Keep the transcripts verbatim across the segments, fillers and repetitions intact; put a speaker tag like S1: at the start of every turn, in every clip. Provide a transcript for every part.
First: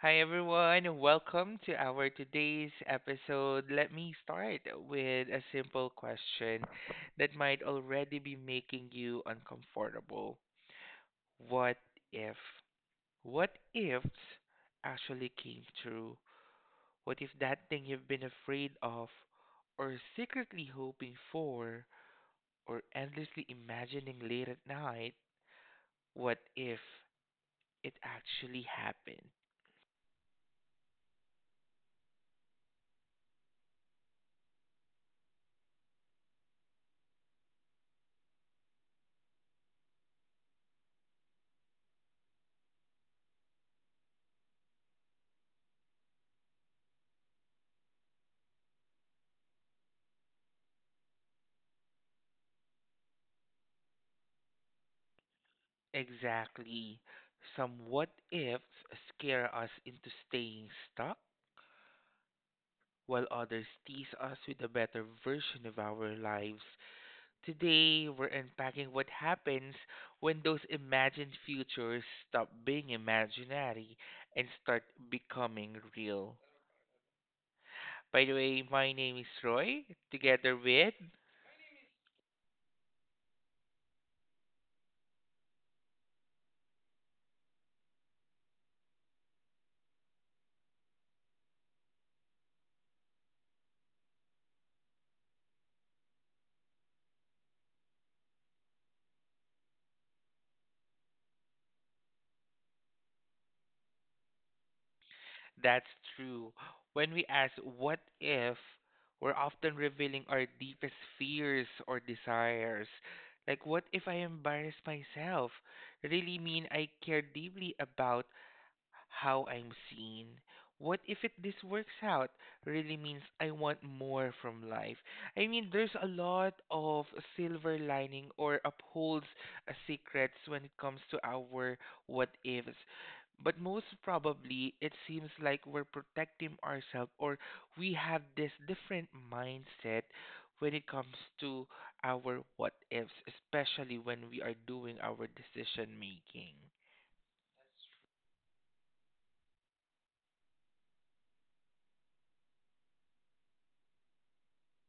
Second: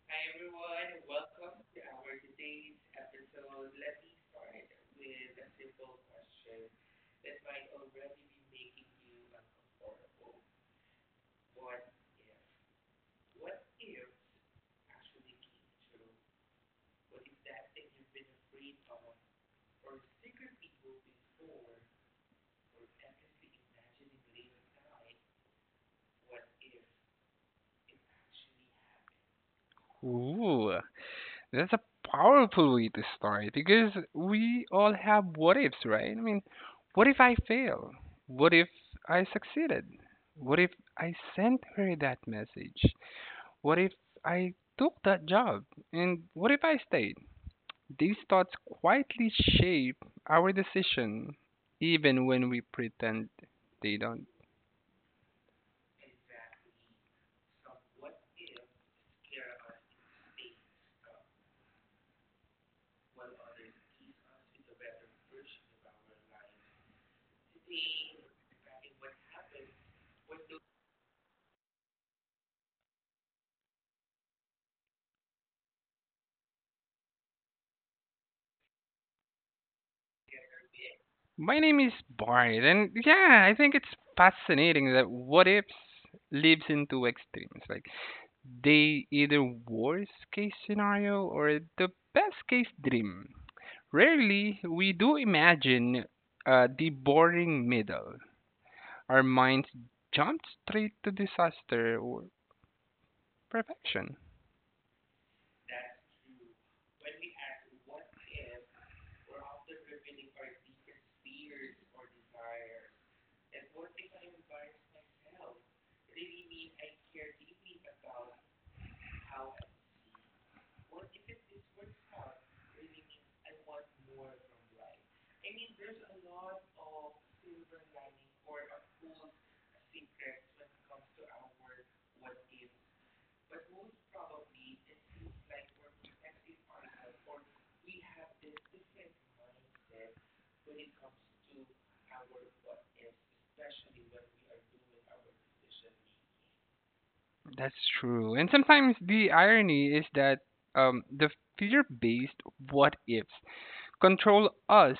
S1: Hi
S2: Hi everyone,
S1: everyone,
S2: welcome
S1: welcome to
S2: to
S1: our
S2: our
S1: today's
S2: today's. So
S1: episode. Let
S2: let
S1: me
S2: me start
S1: start
S2: with
S1: with a
S2: the
S1: simple question
S2: question
S1: that might
S2: defined over
S1: already be making you uncomfortable. What
S2: what
S1: if? What
S2: what if
S1: ifs actually came true? What if
S2: that
S1: that thing
S2: thing
S1: you've been afraid of, or
S2: or
S1: secretly hoping
S2: people
S1: for, or endlessly imagining late at night, what if it actually happened?
S2: before Ooh, that's a powerful way to start because we all have what ifs, right? I mean, what if I fail? What if I succeeded? What if I sent her that message? What if I took that job? And what if I stayed? These thoughts quietly shape our decision, even when we pretend they don't.
S1: Exactly. Some what ifs scare us into staying stuck, while others tease us with a better version of our lives. Today, we're unpacking what happens when those imagined futures stop being imaginary and start becoming real. By the way, my name is Roy, together with...
S2: My name is Bart, and yeah, I think it's fascinating that what ifs lives in two extremes. Like they either worst case scenario or the best case dream. Rarely we do imagine uh, the boring middle. Our minds jump straight to disaster or perfection.
S1: That's true. When we ask what if, we're often revealing our deepest fears or desires. Like, what if I embarrass myself? Really mean I care deeply about how I'm seen. What if it this works out really means I want more from life? I mean, there's a lot of silver lining or upholds uh, secrets when it comes to our what ifs. But most probably, it seems like we're protecting ourselves, or we have this different mindset when it comes to our what ifs, especially when we are doing our decision making.
S2: That's true. And sometimes the irony is that um, the fear based what ifs control us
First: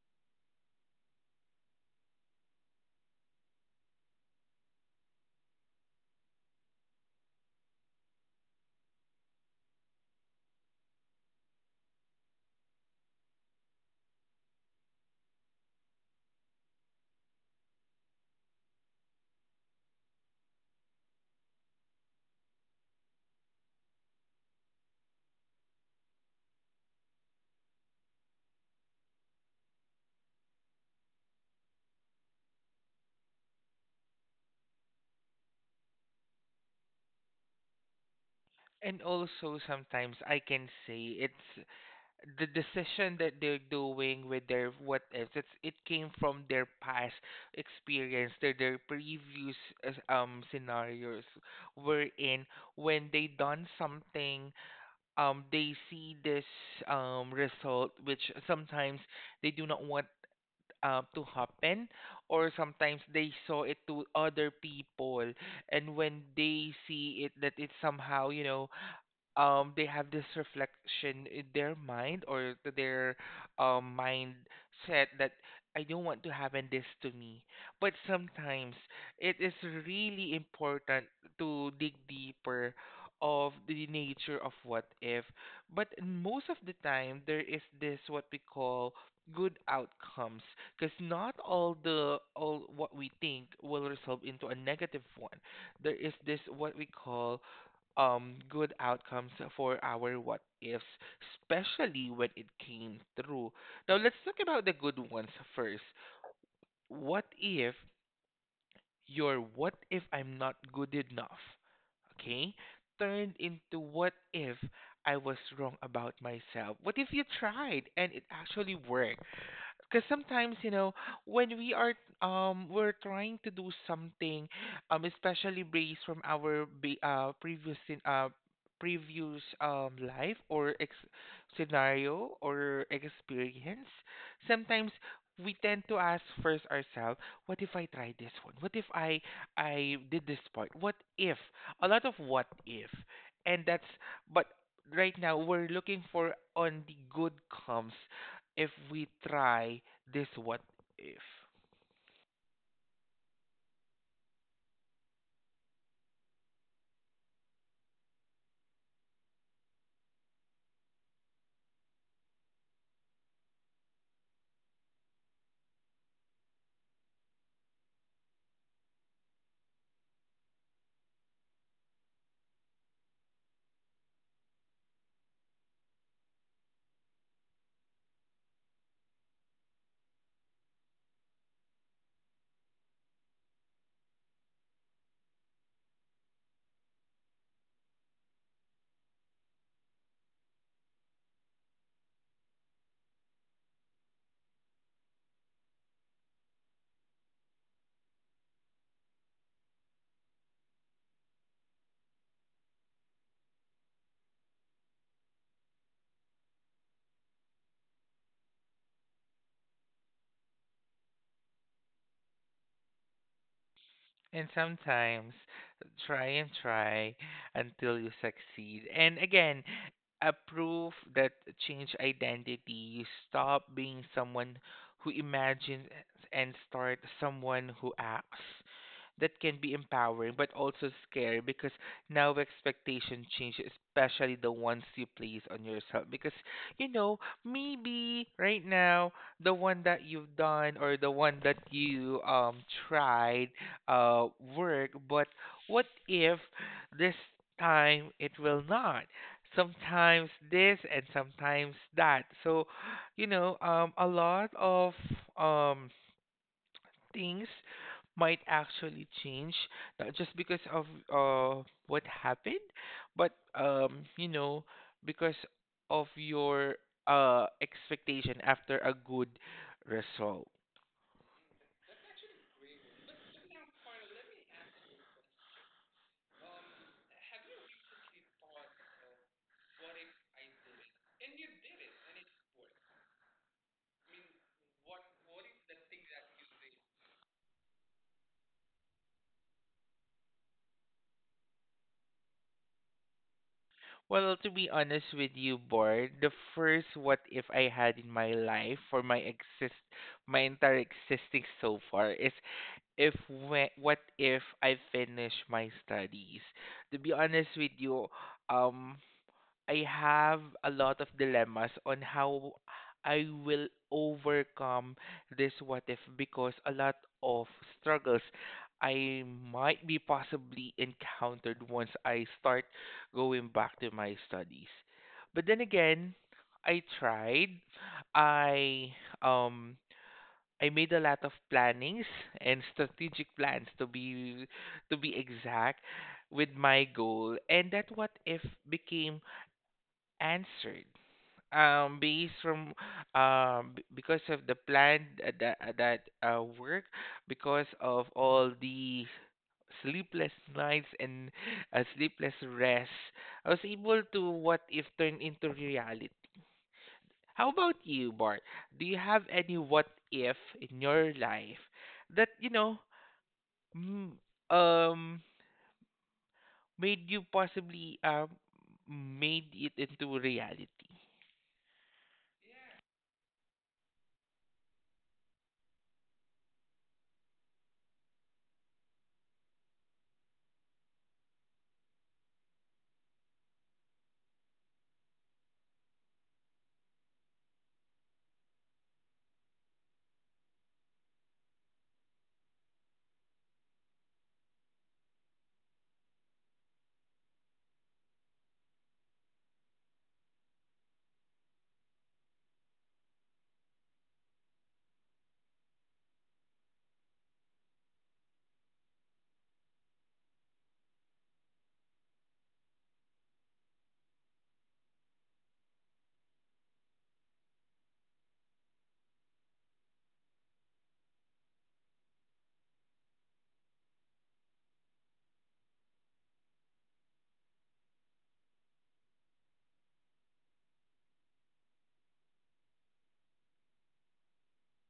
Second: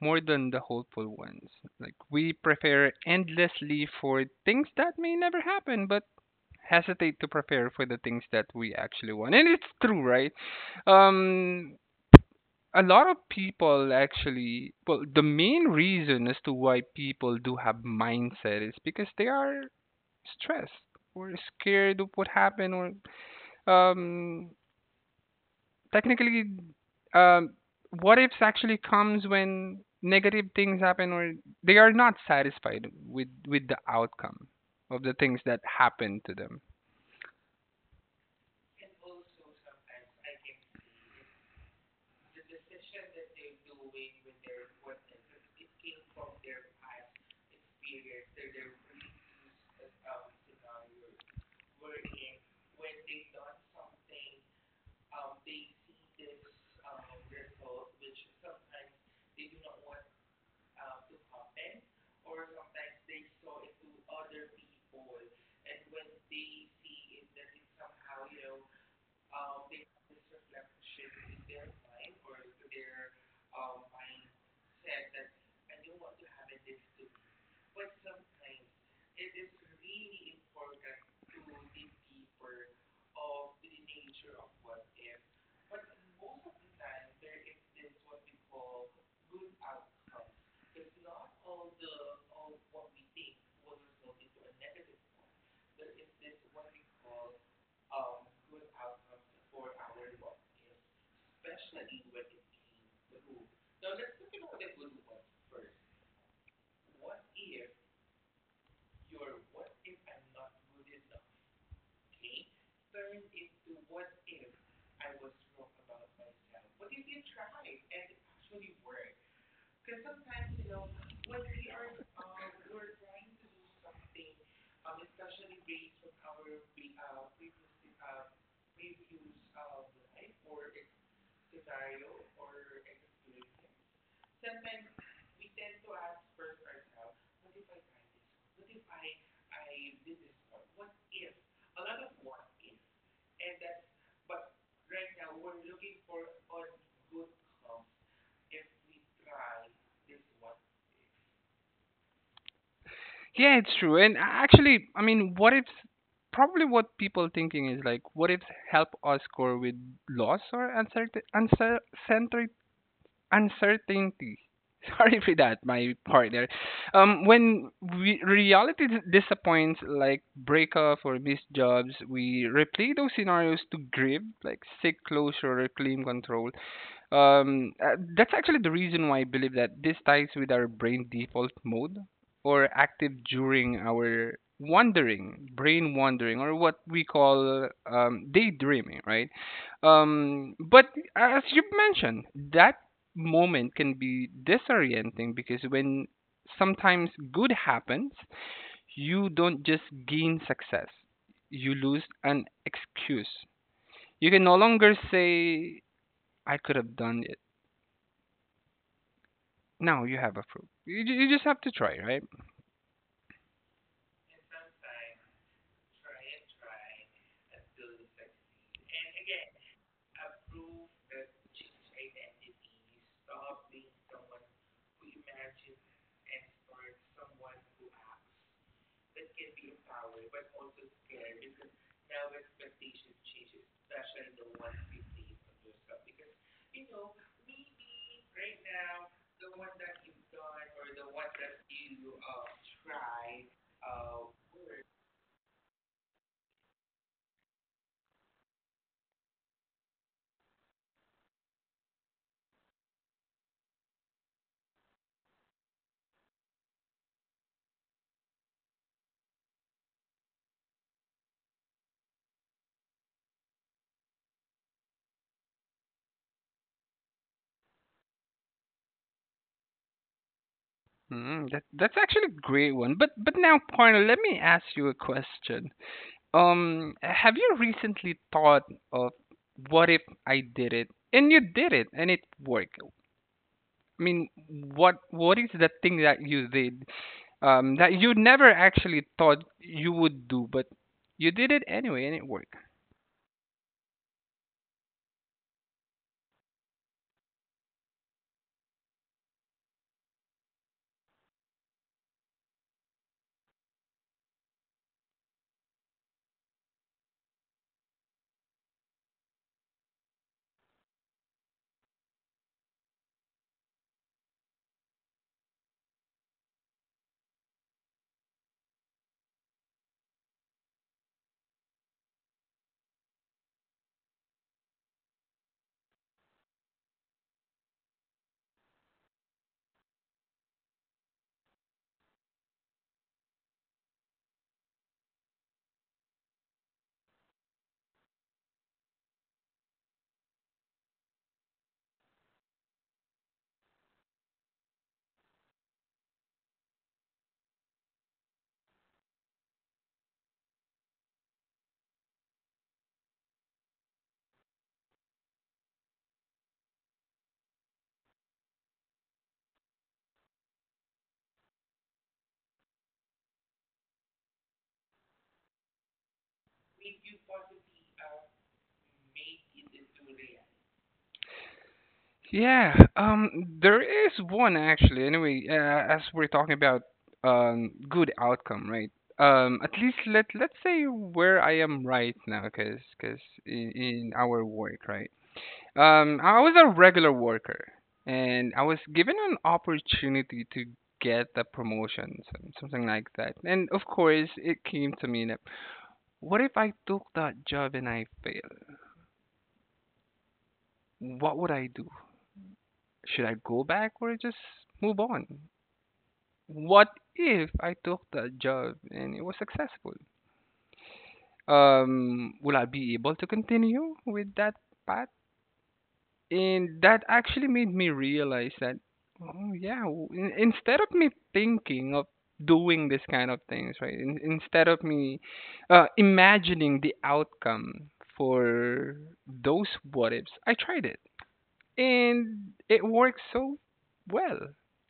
S2: more than the hopeful ones. Like we prepare endlessly for things that may never happen, but hesitate to prepare for the things that we actually want. And it's true, right? Um, a lot of people actually, well, the main reason as to why people do have mindset is because they are stressed or scared of what happened or um, technically, um, what ifs actually comes when negative things happen or they are not satisfied with with the outcome of the things that happen to them.
S1: And also sometimes I can say it's the decision that they're doing with their what ifs. It's it came from their past experience, their their previous uh, um scenarios wherein when they done something, um they see this um result which sometimes they do not want uh, to happen, or sometimes they saw it to other people, and when they see it that it's somehow, you know, um they have this reflection in their mind, or th- their um mindset that I don't want to happen this to me. But sometimes it is really important to dig deeper of the nature of what if. But most of the time there is this what we call good outcomes, because not all the all what we think will resolve into a negative one. There is this what we call, um, good outcomes for our what ifs, especially when it came through. Now, let's talk about the good ones first. What if your what if I'm not good enough, okay, turned into what if I was wrong about myself? What if you tried and it actually worked? Because sometimes, you know, when we are, um we're trying to do something, um especially based from our ba- uh previous in uh previous um life or ex- scenario or experience, sometimes we tend to ask first ourselves, what if I try this one, what if i i did this part, what if, a lot of what if, and that's, but right now we're looking for on the good comes if we try this what if.
S2: Yeah, it's true. And actually, I mean, what ifs probably what people thinking is like what ifs help us cope with loss or uncertain, uncertain uncertainty. Sorry for that, my partner. Um, when we, reality dis- disappoints, like breakup or missed jobs, we replay those scenarios to grieve, like seek closure or claim control. Um, uh, that's actually the reason why I believe that this ties with our brain default mode or active during our wandering, brain wandering, or what we call um, daydreaming, right? Um, but as you've mentioned, that moment can be disorienting because when sometimes good happens, you don't just gain success, you lose an excuse. You can no longer say, I could have done it. Now you have approved. You, ju- you just have to try, right?
S1: And sometimes try and try until you succeed. And again, a proof that change identity, you stop being someone who imagines and start someone who acts. That can be empowering but also scary, because now expectation change, especially the ones you place on yourself. Because, you know, maybe right now the one that you've done or the one that you, um tried, uh, work, but what if this time it will not? Sometimes this and sometimes that. So, you know, um, a lot of, um, things might actually change, not just because of, uh, what happened, but, um, you know, because of your, uh, expectation after a good result.
S2: Mm, that, that's actually a great one. But but now, partner, let me ask you a question. Um, have you recently thought of what if I did it and you did it and it worked? I mean, what what is the thing that you did um, that you never actually thought you would do, but you did it anyway and it worked?
S1: Well, to be honest with you, Bard, the first what if I had in my life for my exist, my entire existing so far is, if when, what if I finish my studies. To be honest with you, um I have a lot of dilemmas on how I will overcome this what if, because a lot of struggles I might be possibly encountered once I start going back to my studies. But then again, I tried. I um I made a lot of plannings and strategic plans to be, to be exact with my goal, and that what if became answered, um based from, um b- because of the plan that that uh, work, because of all the sleepless nights and, uh, sleepless rest, I was able to what if turn into reality. How about you, Bart? Do you have any what if in your life that, you know, m- um made you possibly, um made it into reality?
S2: Yeah, um, there is one actually. Anyway, uh, as we're talking about um good outcome, right? Um, at least let let's say where I am right now, cause 'cause in, in our work, right? Um, I was a regular worker, and I was given an opportunity to get a promotion, some- something like that. And of course, it came to me that what if I took that job and I fail? What would I do? Should I go back or just move on? What if I took that job and it was successful? Um, will I be able to continue with that path? And that actually made me realize that, oh yeah, w- in- instead of me thinking of doing this kind of things, right? In- instead of me uh, imagining the outcome for those what ifs, I tried it and it worked so well.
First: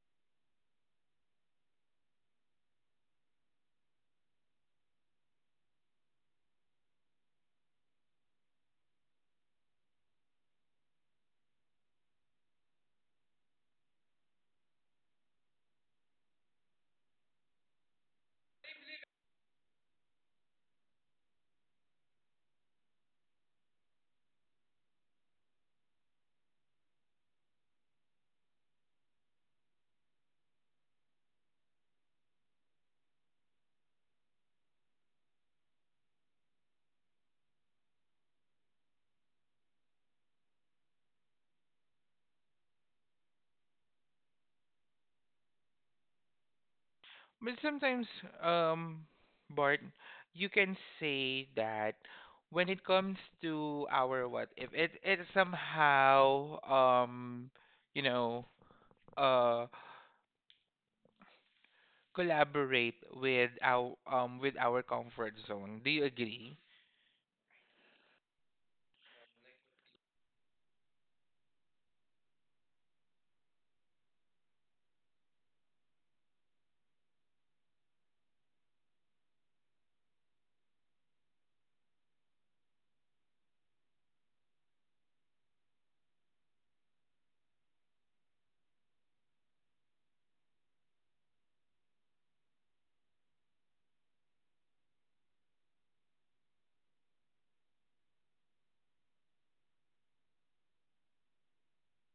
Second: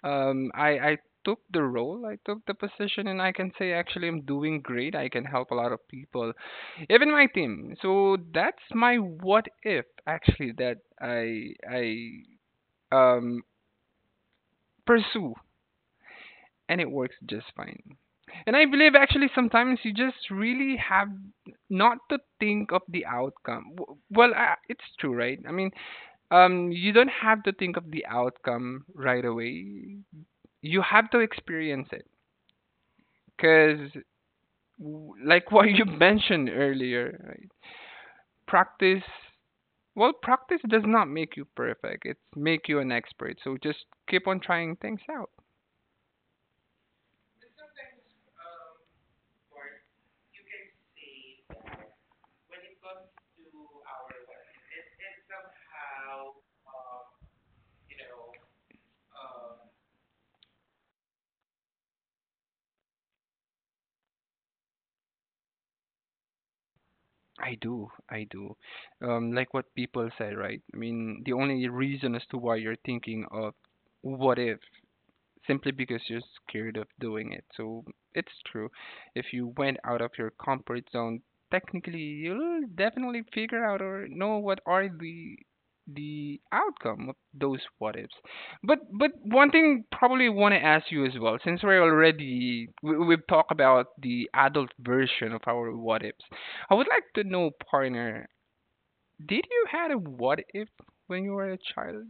S2: Um, I I took the role, I took the position, and I can say actually I'm doing great. I can help a lot of people, even my team. So that's my what if actually that I I um pursue, and it works just fine. And I believe actually sometimes you just really have not to think of the outcome. W- Well, I, it's true, right? I mean, um you don't have to think of the outcome right away. You have to experience it because like what you mentioned earlier, right? practice Well, practice does not make you perfect, it's make you an expert, so just keep on trying things out.
S1: But sometimes, um, Bart, you can say that when it comes to our what if, it it somehow, um you know, uh collaborate with our, um with our comfort zone. Do you agree?
S2: I do, I do. Um like what people say, right? I mean, the only reason as to why you're thinking of what if simply because you're scared of doing it. So it's true. If you went out of your comfort zone, technically you'll definitely figure out or know what are the the outcome of those what ifs. But but one thing probably want to ask you as well, since we're already we, we've talked about the adult version of our what ifs. I would like to know, partner, did you had a what if when you were a child,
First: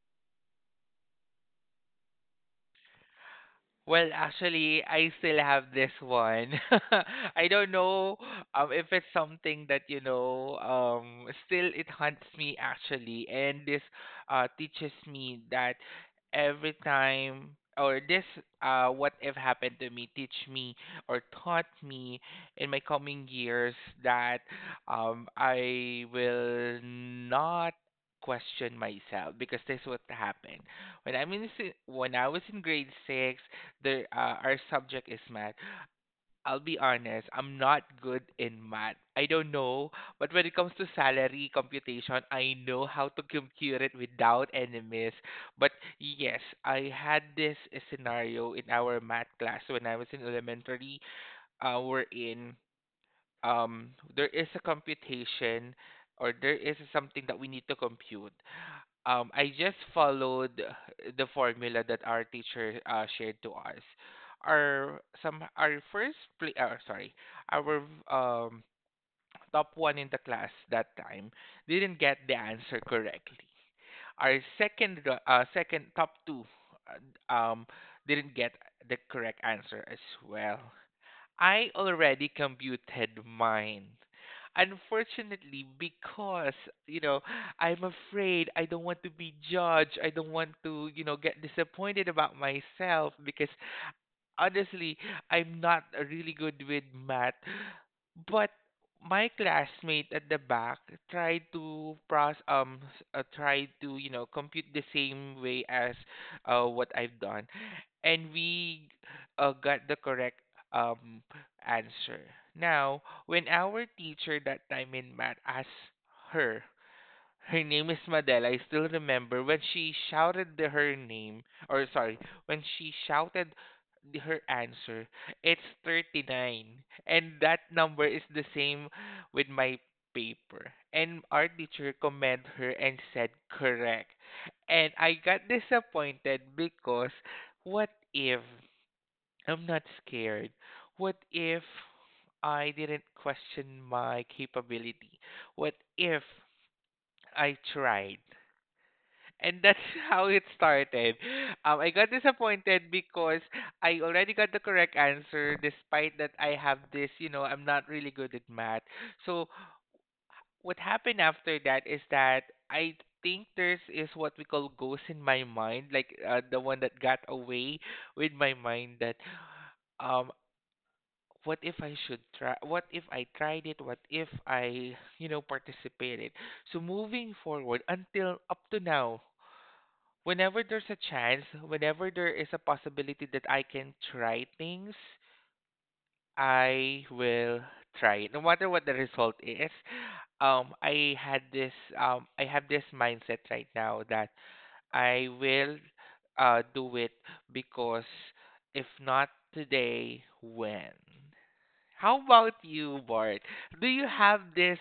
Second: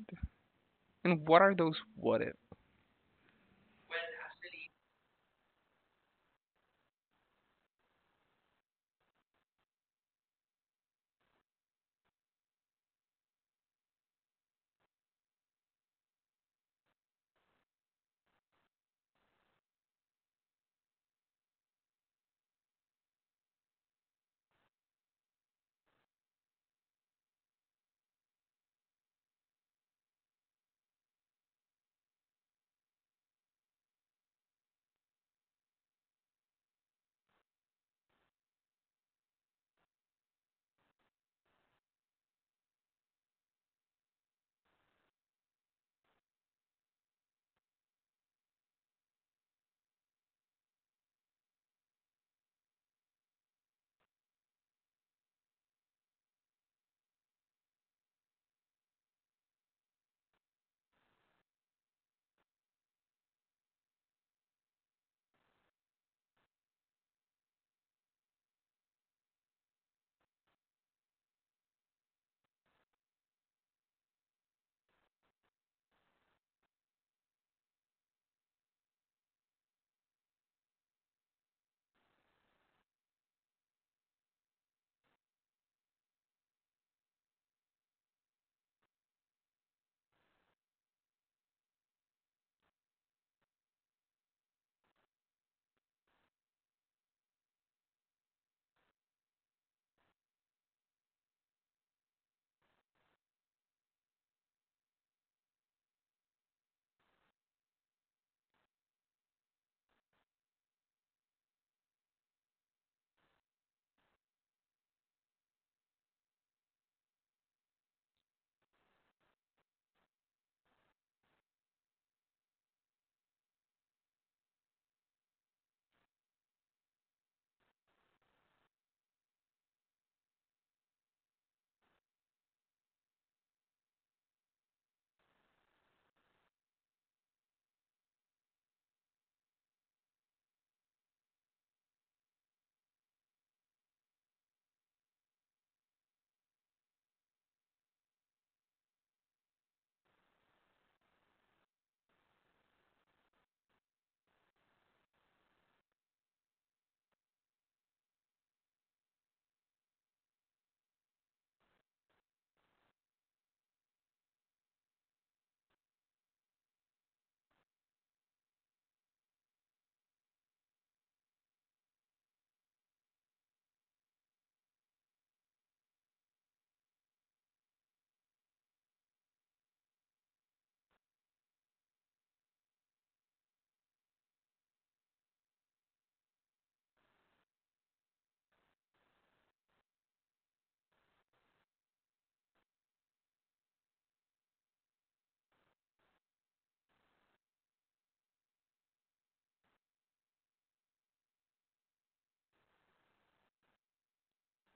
S2: and what are those what ifs?
S1: Well, actually, I still have this one. I don't know, um, if it's something that, you know, um, still it haunts me actually. And this, uh, teaches me that every time, or this, uh, what if happened to me, teach me or taught me in my coming years that, um, I will not question myself, because this what happened when I'm in si- when I was in grade six. There, uh, our subject is math. I'll be honest, I'm not good in math. I don't know, but when it comes to salary computation, I know how to compute it without any miss. But yes, I had this uh, scenario in our math class when I was in elementary. Uh, we're in, um there is a computation or there is something that we need to compute. um, I just followed the formula that our teacher uh, shared to us. Our some our first play, uh, sorry, our, um, top one in the class that time didn't get the answer correctly. Our second ru- uh, second top two, uh, um, didn't get the correct answer as well. I already computed mine. Unfortunately, because, you know, I'm afraid, I don't want to be judged. I don't want to, you know, get disappointed about myself, because honestly, I'm not really good with math. But my classmate at the back tried to process um s- uh, tried to, you know, compute the same way as uh what I've done, and we, uh, got the correct, um answer. Now, when our teacher that time in math asked her, her name is Madela. I still remember when she shouted the, her name, or sorry, when she shouted the, her answer. It's thirty-nine. And that number is the same with my paper. And our teacher commend her and said correct. And I got disappointed, because what if I'm not scared? What if I didn't question my capability? What if I tried? And that's how it started. Um, I got disappointed because I already got the correct answer, despite that I have this, you know, I'm not really good at math. So, what happened after that is that I think there's is what we call ghost in my mind, like, uh, the one that got away with my mind that, um what if I should try, what if I tried it, what if I, you know, participated. So moving forward until up to now. Whenever there's a chance, whenever there is a possibility that I can try things, I will try it, no matter what the result is. Um, I had this, um, I have this mindset right now that I will, uh, do it, because if not today, when? How about you, Bart? Do you have this?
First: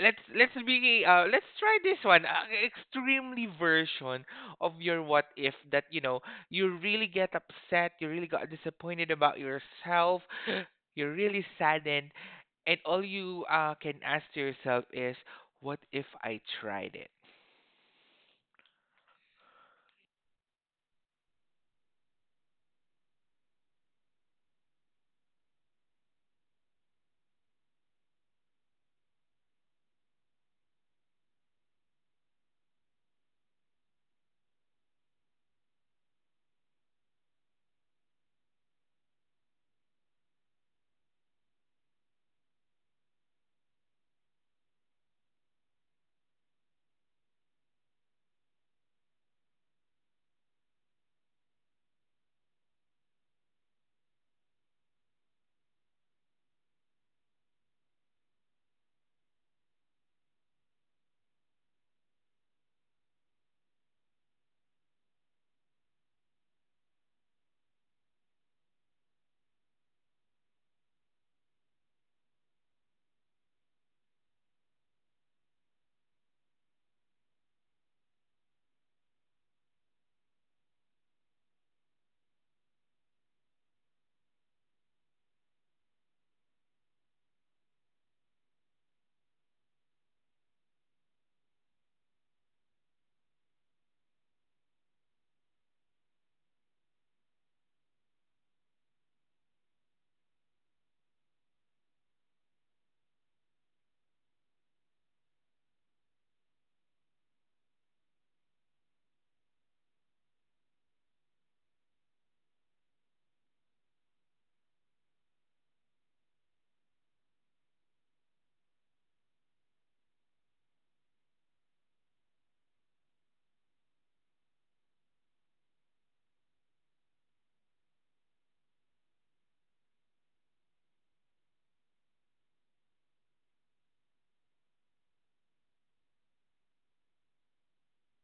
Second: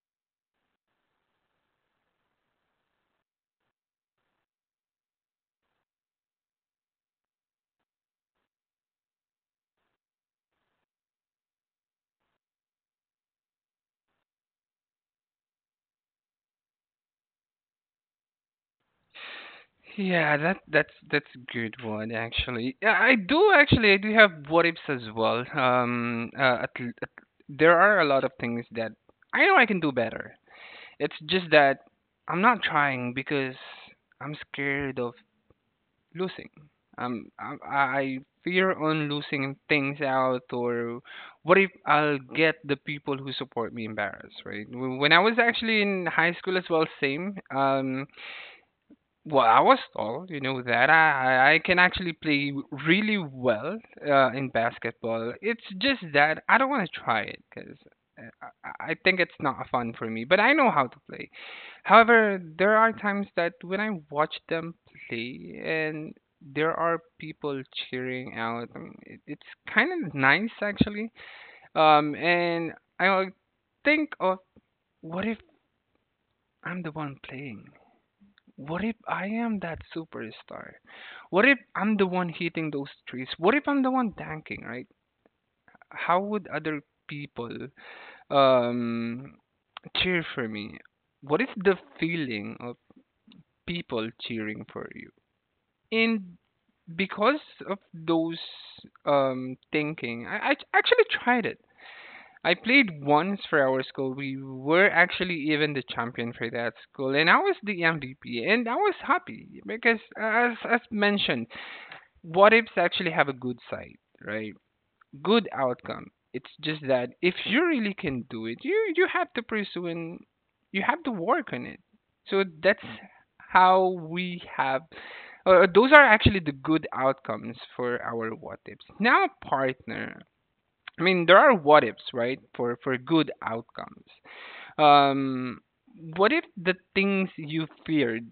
S1: let's let's be, uh let's try this one, uh, extremely version of your what if that, you know, you really get upset, you really got disappointed about yourself, you're really saddened, and all you uh can ask to yourself is, what if I tried it?
S2: Yeah, that that's that's a good one actually. Yeah, I do actually. I do have what ifs as well. Um, uh, at, l- at, there are a lot of things that I know I can do better. It's just that I'm not trying because I'm scared of losing. Um, I, I fear on losing things out, or what if I'll get the people who support me embarrassed, right? When I was actually in high school as well, same. Um, well, I was tall, you know that. I I I can actually play really well uh, in basketball. It's just that I don't want to try it because I, I I think it's not fun for me. But I know how to play. However, there are times that when I watch them play and there are people cheering out, I mean, it, it's kind of nice actually. Um, and I think of what if I'm the one playing? What if I am that superstar? What if I'm the one hitting those trees? What if I'm the one tanking, right? How would other people um cheer for me? What is the feeling of people cheering for you? And because of those um thinking, I, I actually tried it. I played once for our school. We were actually even the champion for that school, and I was the M V P, and I was happy because, as as mentioned, what ifs actually have a good side, right? Good outcome. It's just that if you really can do it, you you have to pursue and you have to work on it. So that's how we have. Uh, those are actually the good outcomes for our what ifs. Now, partner, I mean, there are what ifs, right? For for good outcomes. Um, what if the things you feared?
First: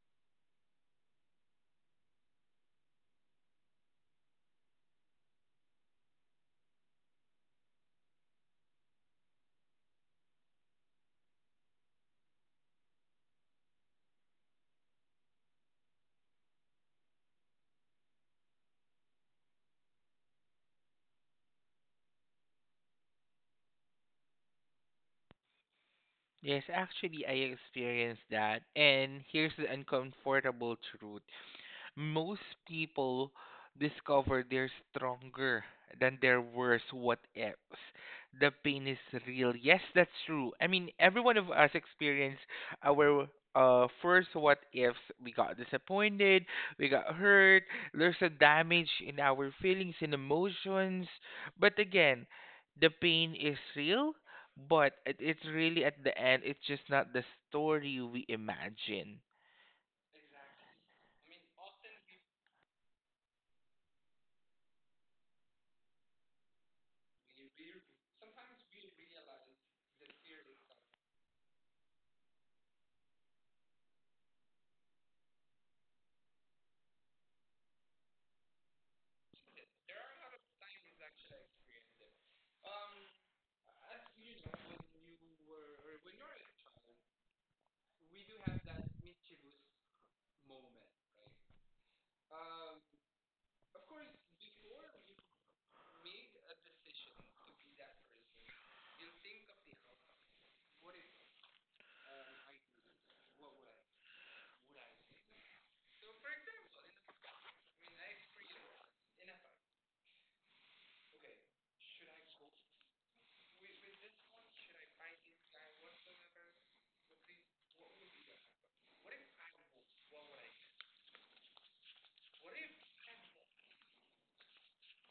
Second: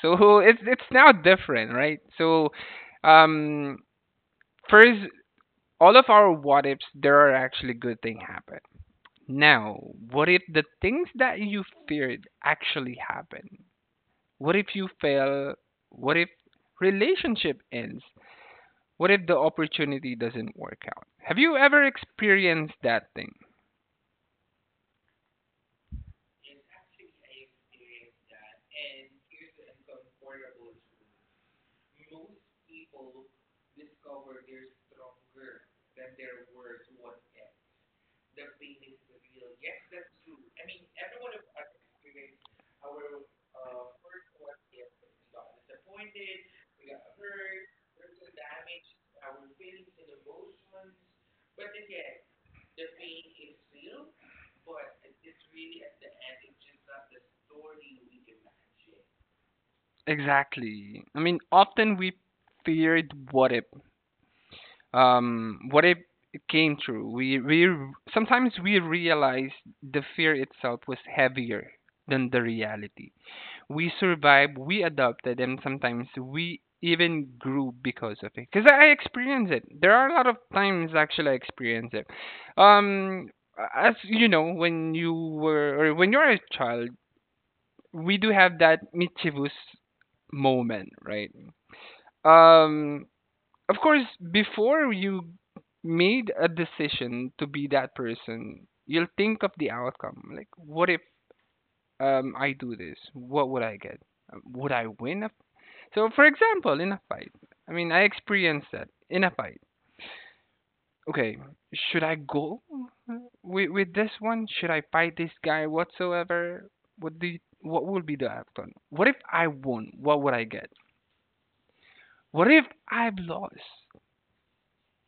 S2: So it's it's now different, right? So, um, first, all of our what ifs, there are actually good things happen. Now, what if the things that you feared actually happen? What if you fail? What if relationship ends? What if the opportunity doesn't work out? Have you ever experienced that thing?
S1: Yes, actually I experienced that, and here's the uncomfortable truth. Most people discover they're stronger than their worst what ifs. The pain is real. Yes, that's true. I mean, every one of us experienced our, uh first what ifs. We got disappointed, we got hurt, there's a damage in our feelings and emotions. But again, the pain is real, but it, it's really at the end, it's just not the story we imagine.
S2: Exactly. I mean, often we feared what if, um, what if it came true. We we r- sometimes we realize the fear itself was heavier than the reality. We survived, we adopted, and sometimes we even grew because of it. Because I, I experience it. There are a lot of times actually I experience it. Um, as you know, when you were or when you're a child, we do have that mischievous moment, right? um of course before you made a decision to be that person you'll think of the outcome, like what if um I do this, what would I get? Um, would I win a, so for example in a fight, I mean I experienced that in a fight, okay, should I go with, with this one, should I fight this guy whatsoever? What do you, what would be the outcome? What if I won, what would I get? What if I've lost?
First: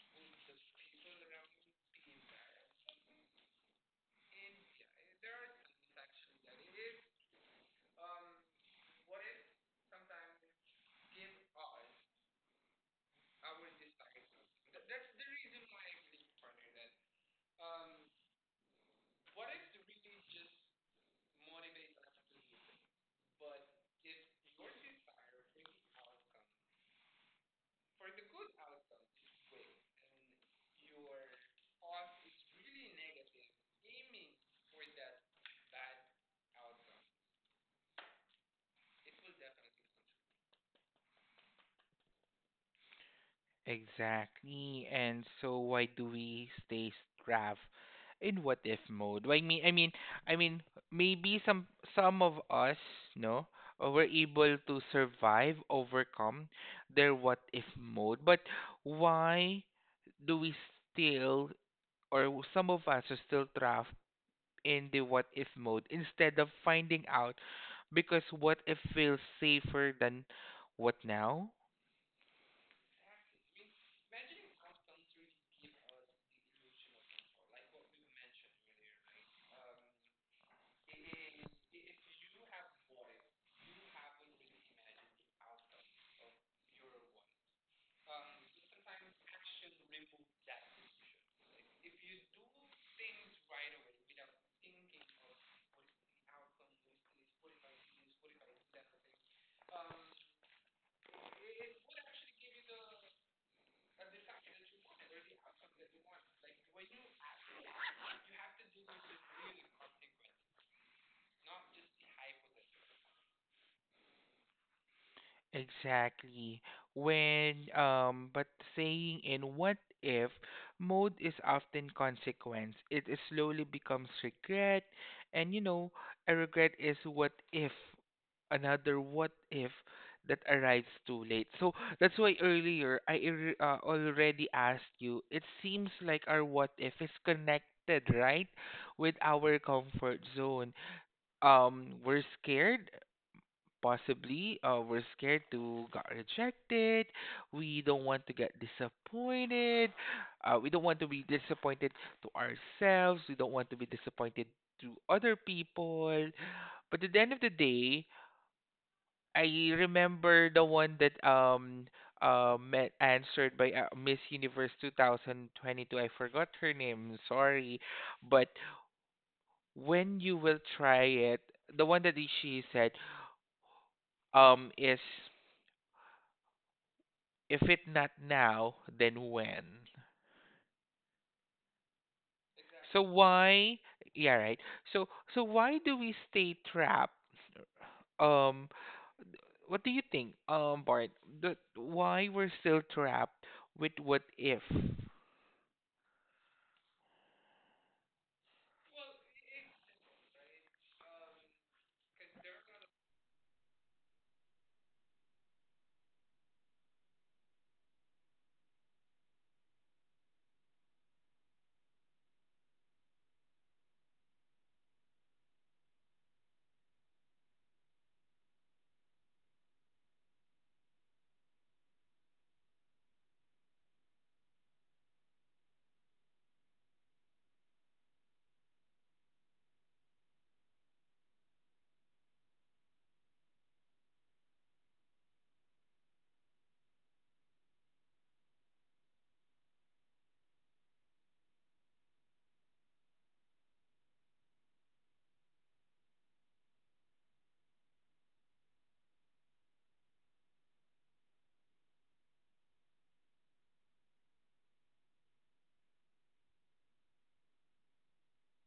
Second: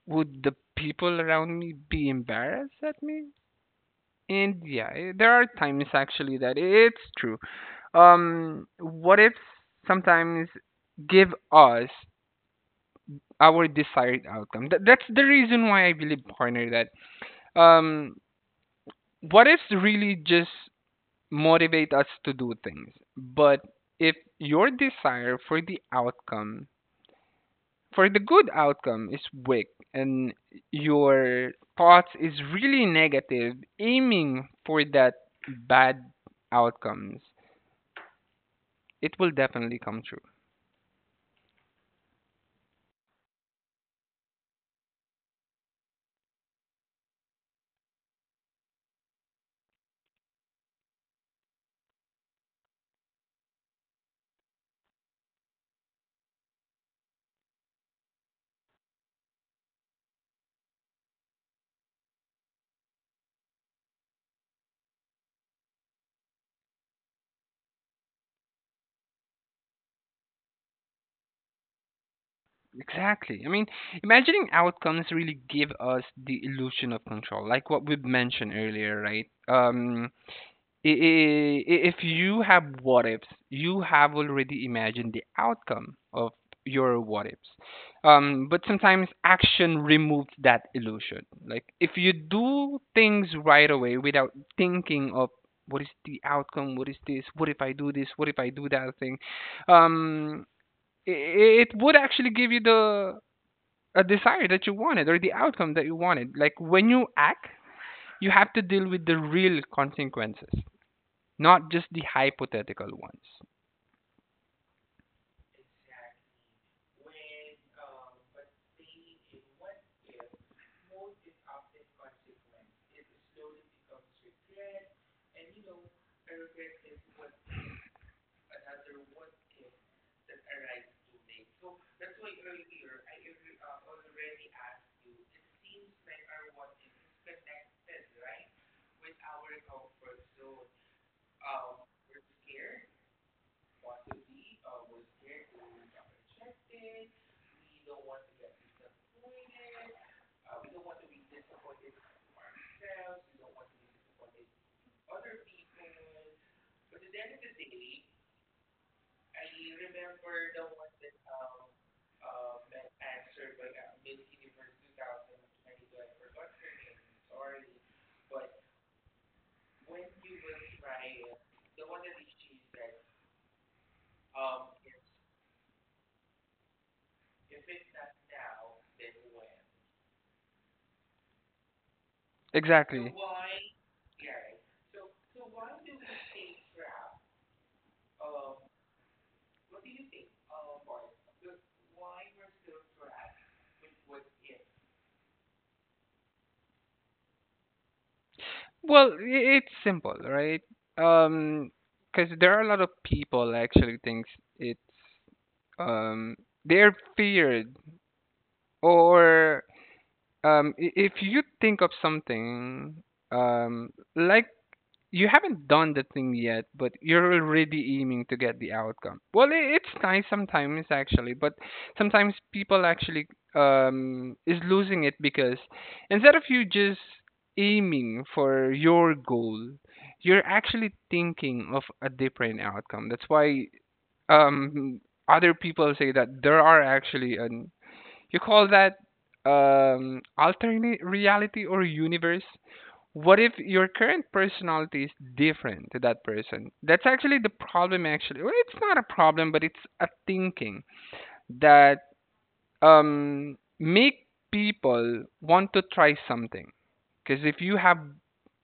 S2: Would the people around me be embarrassed at me? And yeah, eh, there are times actually that it's true. Um, what if sometimes give us our desired outcome? That, that's the reason why I believe, partner, that um, what ifs really just motivate us to do things. But if your desire for the outcome, for the good outcome, is weak and your thoughts is really negative aiming for that bad outcomes, it will definitely come true.
S1: Exactly. And so why do we stay strapped in what if mode? Why me I mean, I mean, maybe some some of us, no, uh, were able to survive, overcome their what if mode. But why do we still, or w- some of us are still trapped in the what if mode instead of finding out, because what if feels safer than what now?
S2: Exactly. I mean, imagining outcomes really give us the illusion of control, like what we've mentioned earlier, right? Um i- i- i- if you have what ifs, you have already imagined the outcome of your what ifs. Um, but sometimes action removes that illusion. Like if you do things right away without thinking of what is the outcome, what is this, what if I do this, what if I do that thing, um, i i- it would actually give you the, a desire that you wanted or the outcome that you wanted. Like when you act, you have to deal with the real consequences not just the hypothetical ones.
S1: Exactly. When, um, but saying in what if mode is often consequence. It is slowly becomes regret, and you know, a regret is what if, another what if that arrives too late. So that's why earlier I ir- uh, already asked you. It seems like our what if is connected, right, with our comfort zone. Um, we're scared, possibly, uh, we're scared to get rejected. We don't want to get disappointed. Uh, we don't want to be disappointed to ourselves. We don't want to be disappointed to other people. But at the end of the day, I remember the one that um uh, met, answered by uh, Miss Universe two thousand twenty-two. I forgot her name. Sorry, but when you will try it, the one that she said um is if it not now, then when? So
S2: Exactly.
S1: why? Yeah, right. So so why do we stay trapped? Um, what do you think, um, Bart? That why we're still trapped with what if?
S2: Well, i- it's simple, right? Um, because there are a lot of people actually thinks it's um they're feared or um i- if you think of something um like you haven't done the thing yet, but you're already aiming to get the outcome. Well, I it's nice sometimes actually, but sometimes people actually um is losing it because instead of you just aiming for your goal, you're actually thinking of a different outcome. That's why um other people say that there are actually an you call that, um, alternate reality or universe? What if your current personality is different to that person? That's actually the problem. Actually, well, it's not a problem, but it's a thinking that um, make people want to try something. Because if you have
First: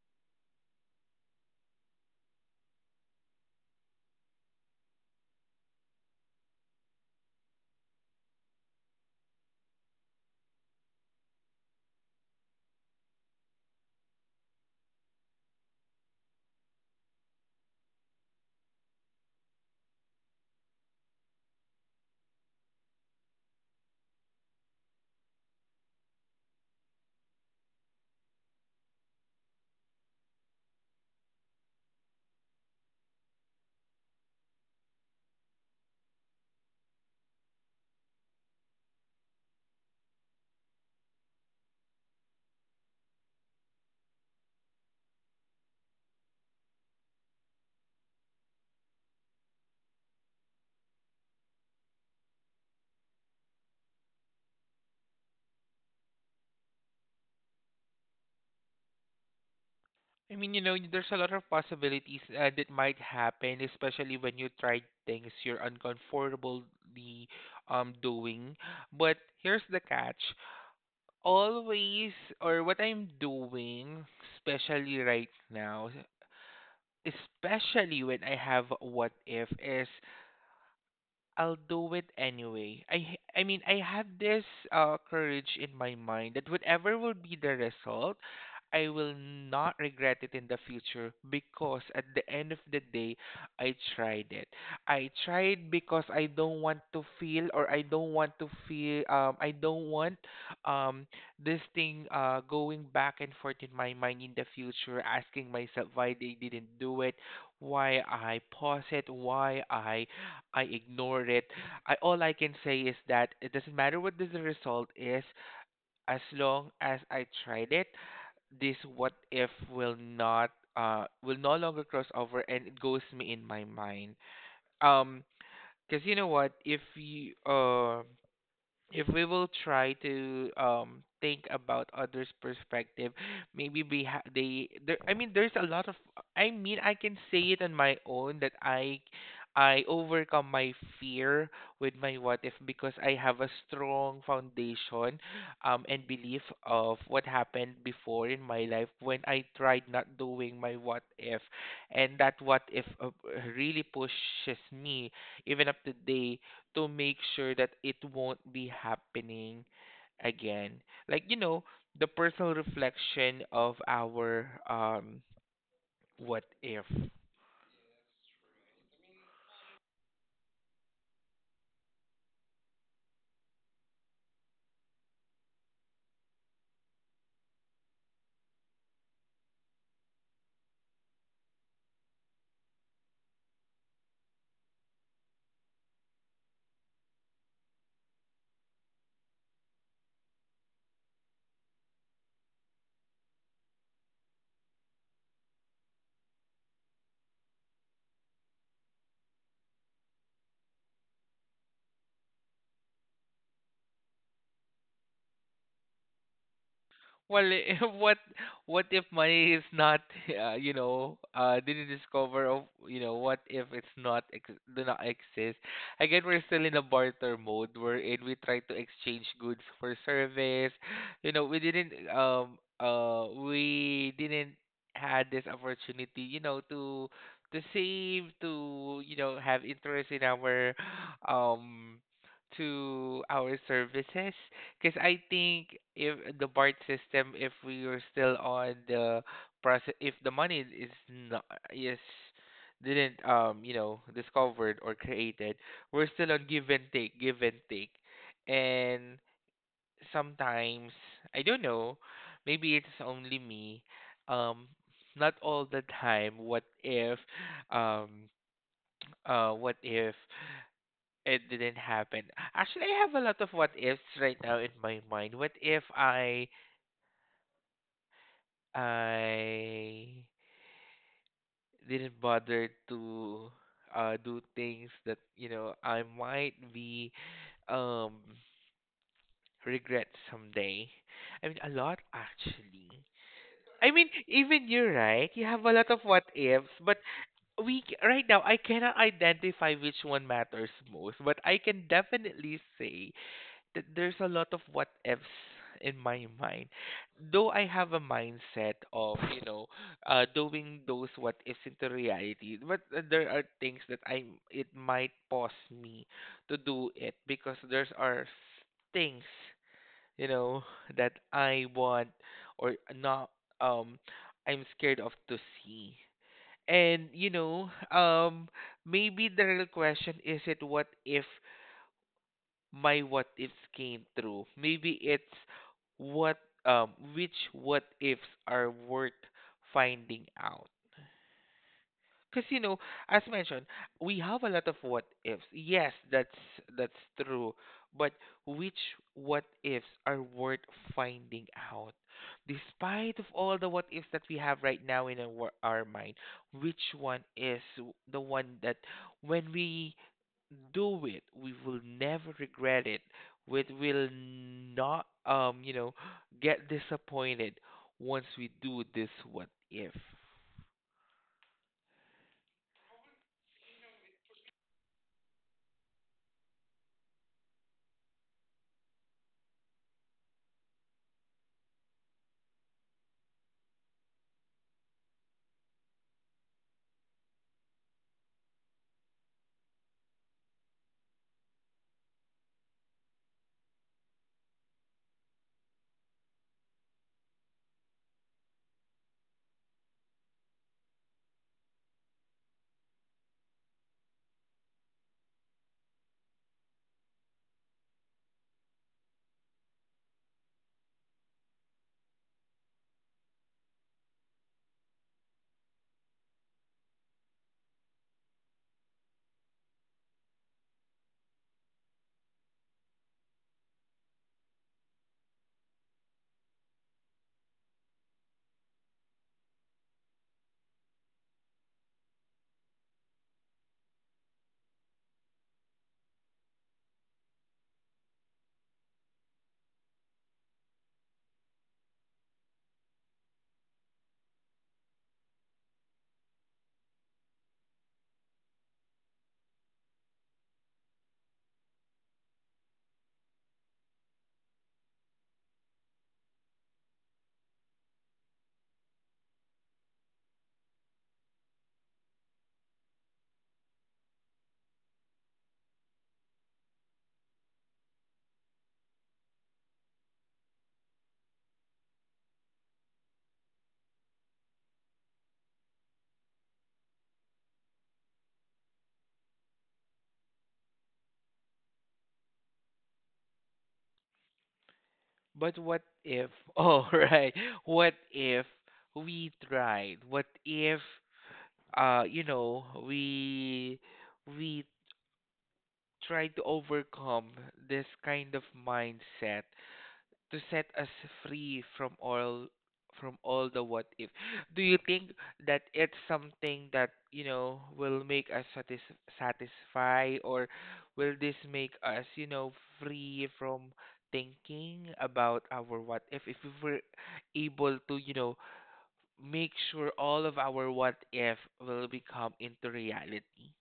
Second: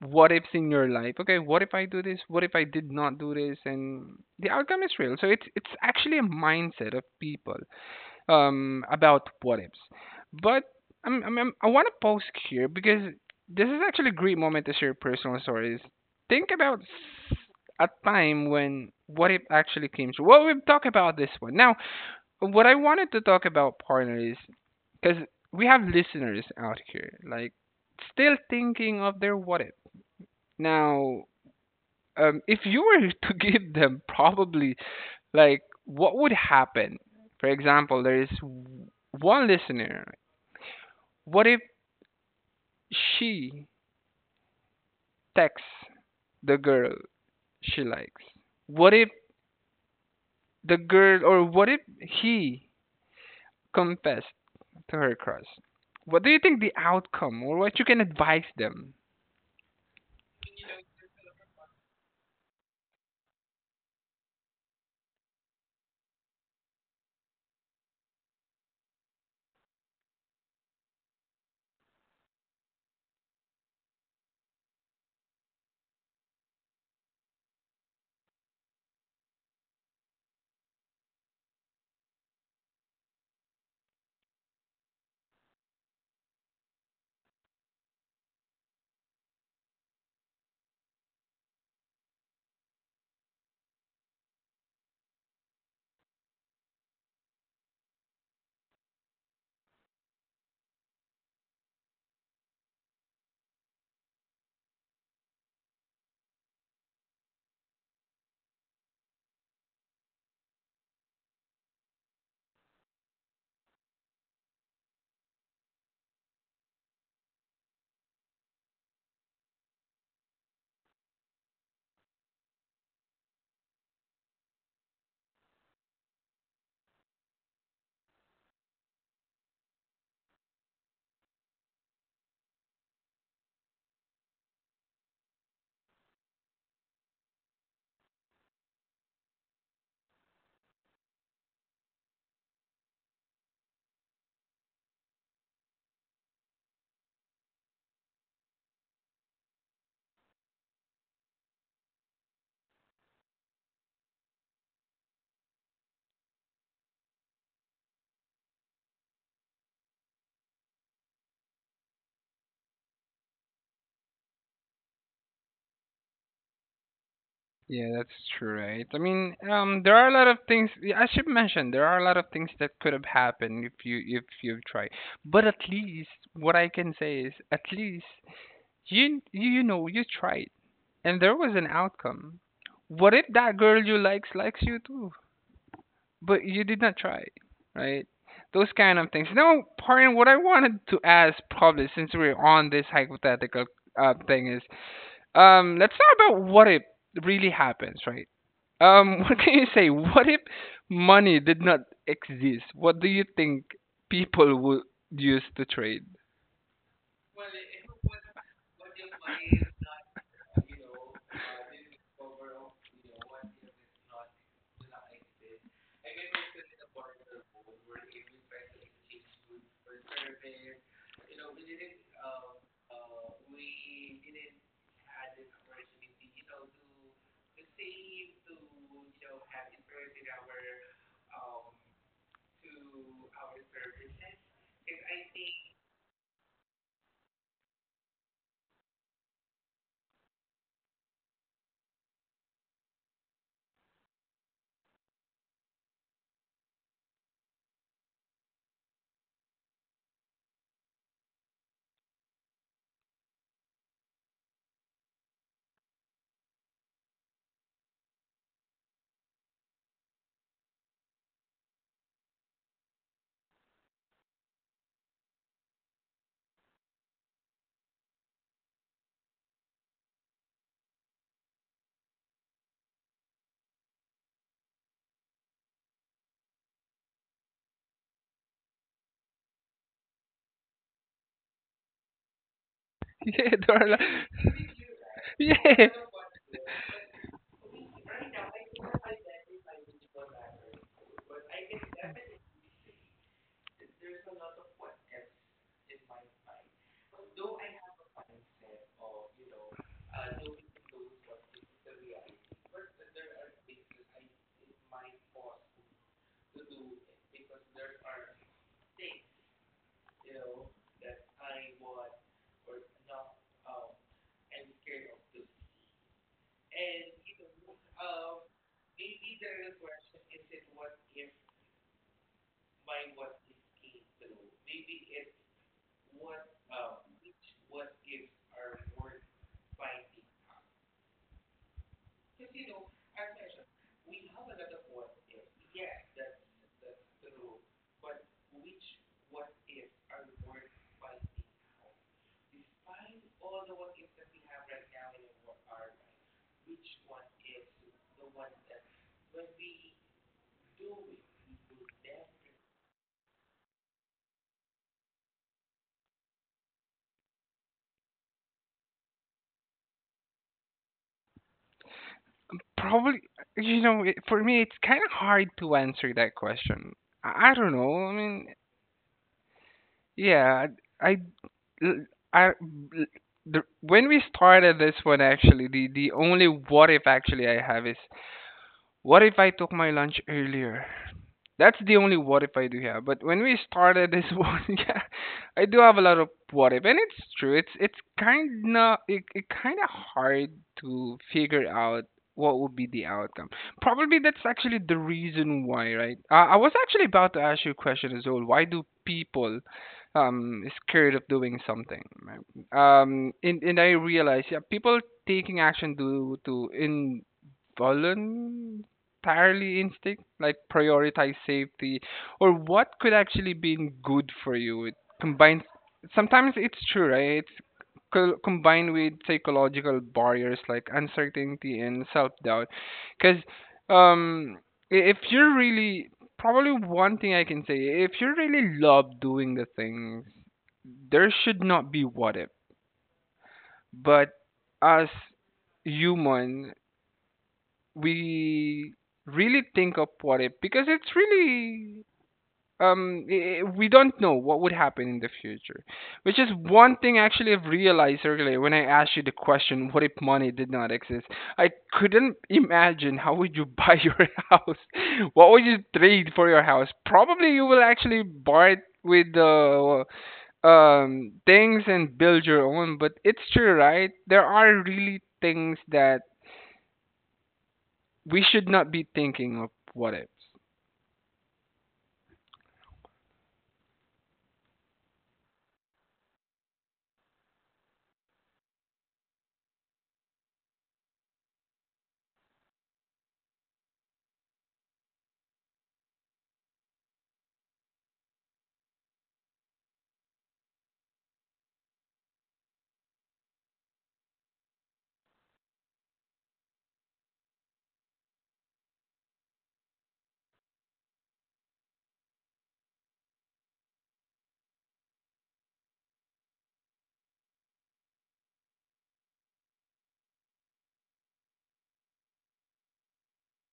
S2: what ifs in your life, okay, what if I do this? What if I did not do this? And the outcome is real. So it's it's actually a mindset of people um, about what ifs. But I'm, I'm, i want to post here because this is actually a great moment to share personal stories. Think about s- a time when what if actually came true. Well, we've talked about this one. Now, what I wanted to talk about, partner, is because we have listeners out here, like still thinking of their what if. Now, um, if you were to give them probably, like, what would happen? For example, there is one listener. What if she texts the girl she likes? What if the girl, or what if he confessed to her crush? What do you think the outcome, or what you can advise them?
S1: I mean, you know, there's a lot of possibilities uh, that might happen, especially when you try things you're uncomfortably um doing. But here's the catch: always, or what I'm doing, especially right now, especially when I have what if is I'll do it anyway. I h- I mean I have this uh courage in my mind that whatever will be the result, I will not regret it in the future because at the end of the day, I tried it. I tried because I don't want to feel or I don't want to feel um I don't want um this thing uh going back and forth in my mind in the future asking myself why they didn't do it, why I pause it, why I I ignored it. I all I can say is that it doesn't matter what the result is, as long as I tried it, this what if will not uh will no longer cross over and it goes me in my mind. Um, because you know what, if you uh if we will try to um think about others' perspective, maybe we ha- they there. I mean, there's a lot of. I mean, I can say it on my own that I I overcome my fear with my what if because I have a strong foundation um and belief of what happened before in my life when I tried not doing my what if, and that what if uh, really pushes me even up to day to make sure that it won't be happening again. Like, you know, the personal reflection of our um what if.
S2: Yeah, that's true, right? I mean, um, there are a lot of things. Yeah, I should mention there are a lot of things that could have happened if you if you've tried. But at least what I can say is, at least You you you know you tried, and there was an outcome. What if that girl you likes likes you too, but you did not try, right? Those kind of things. Now, pardon, what I wanted to ask probably since we're on this hypothetical uh, thing is, um, let's talk about what if really happens, right? Um, what can you say? What if money did not exist? What do you think people would use to trade?
S1: Well, what what if money is not, uh, you know, uh, didn't discover of, you know, what if it's not ex do not exist? Again, we're still in a barter mode wherein we try to exchange goods for service. You know, we didn't um uh we didn't had this opportunity, you know, to to save, to, you know, have interest in our um to our services. Because I think if the BART system, if we were still on the process, if the money is not is didn't um you know discovered or created, we're still on give and take, give and take, and sometimes I don't know, maybe it's only me, um, not all the time. What if, um, uh, what if? It didn't happen. Actually, I have a lot of what ifs right now in my mind. What if I I didn't bother to uh do things that, you know, I might be um regret someday? I mean, a lot actually.
S2: Yeah, there are, a lot-
S1: I mean, even you're right. You have a
S2: yeah,
S1: lot of what ifs, but we c- right now I cannot identify which one matters most, but I can definitely say th- there's a lot of what ifs in my mind. Though I have a mindset of, you know, uh, doing those what ifs into reality, but uh, there are things that I it might pause me to do it because there's are s- things, you know, that I want or not um I'm scared of to see. And you know, um maybe the real question is it what if my what ifs came true. Maybe it's what um which what ifs are worth finding out. Because you know, as mentioned, we have a lot of what ifs. Yes, that's that's true. But which what ifs are worth finding out? Despite of all the what ifs that we have right now in our, wor- our mind, which one is w- the one that when we do it, we will never regret it. We will not, um, you know, get disappointed once we do this what if.
S2: probably, you know, it, for me, it's kind of hard to answer that question. I, I don't know. I mean, yeah, I, I- I- the, when we started this one, actually, the, the only what if actually I have is what if I took my lunch earlier? That's the only what if I do have. But when we started this one, yeah, I do have a lot of what if, and it's true. It's it's kind of it, it kind of hard to figure out what would be the outcome. Probably that's actually the reason why, right? Uh, I was actually about to ask you a question as well. Why do people um scared of doing something, right? Um, and and I realize, yeah, people taking action due to involuntary entirely instinct, like prioritize safety, or what could actually be good for you? It combines. Sometimes it's true, right? It's co- combined with psychological barriers like uncertainty and self-doubt, because um, i- if you're really probably one thing I can say, if you really love doing the things, there should not be what if, but as human we really think of what if because it's really um i- i- we don't know what would happen in the future, which is one thing actually I've realized earlier when I asked you the question, what if money did not exist? I couldn't imagine how would you buy your house. What would you trade for your house? Probably you will actually buy it with the um things and build your own. But it's true, right? There are really things that we should not be thinking of what ifs.
S1: But what if, oh, right, what if we tried? What if, uh, you know, we we try to overcome this kind of mindset to set us free from all, from all the what if. Do you think that it's something that, you know, will make us satis- satisfy, or will this make us, you know, free from thinking about our what if if we were able to, you know, make sure all of our what if will become into reality?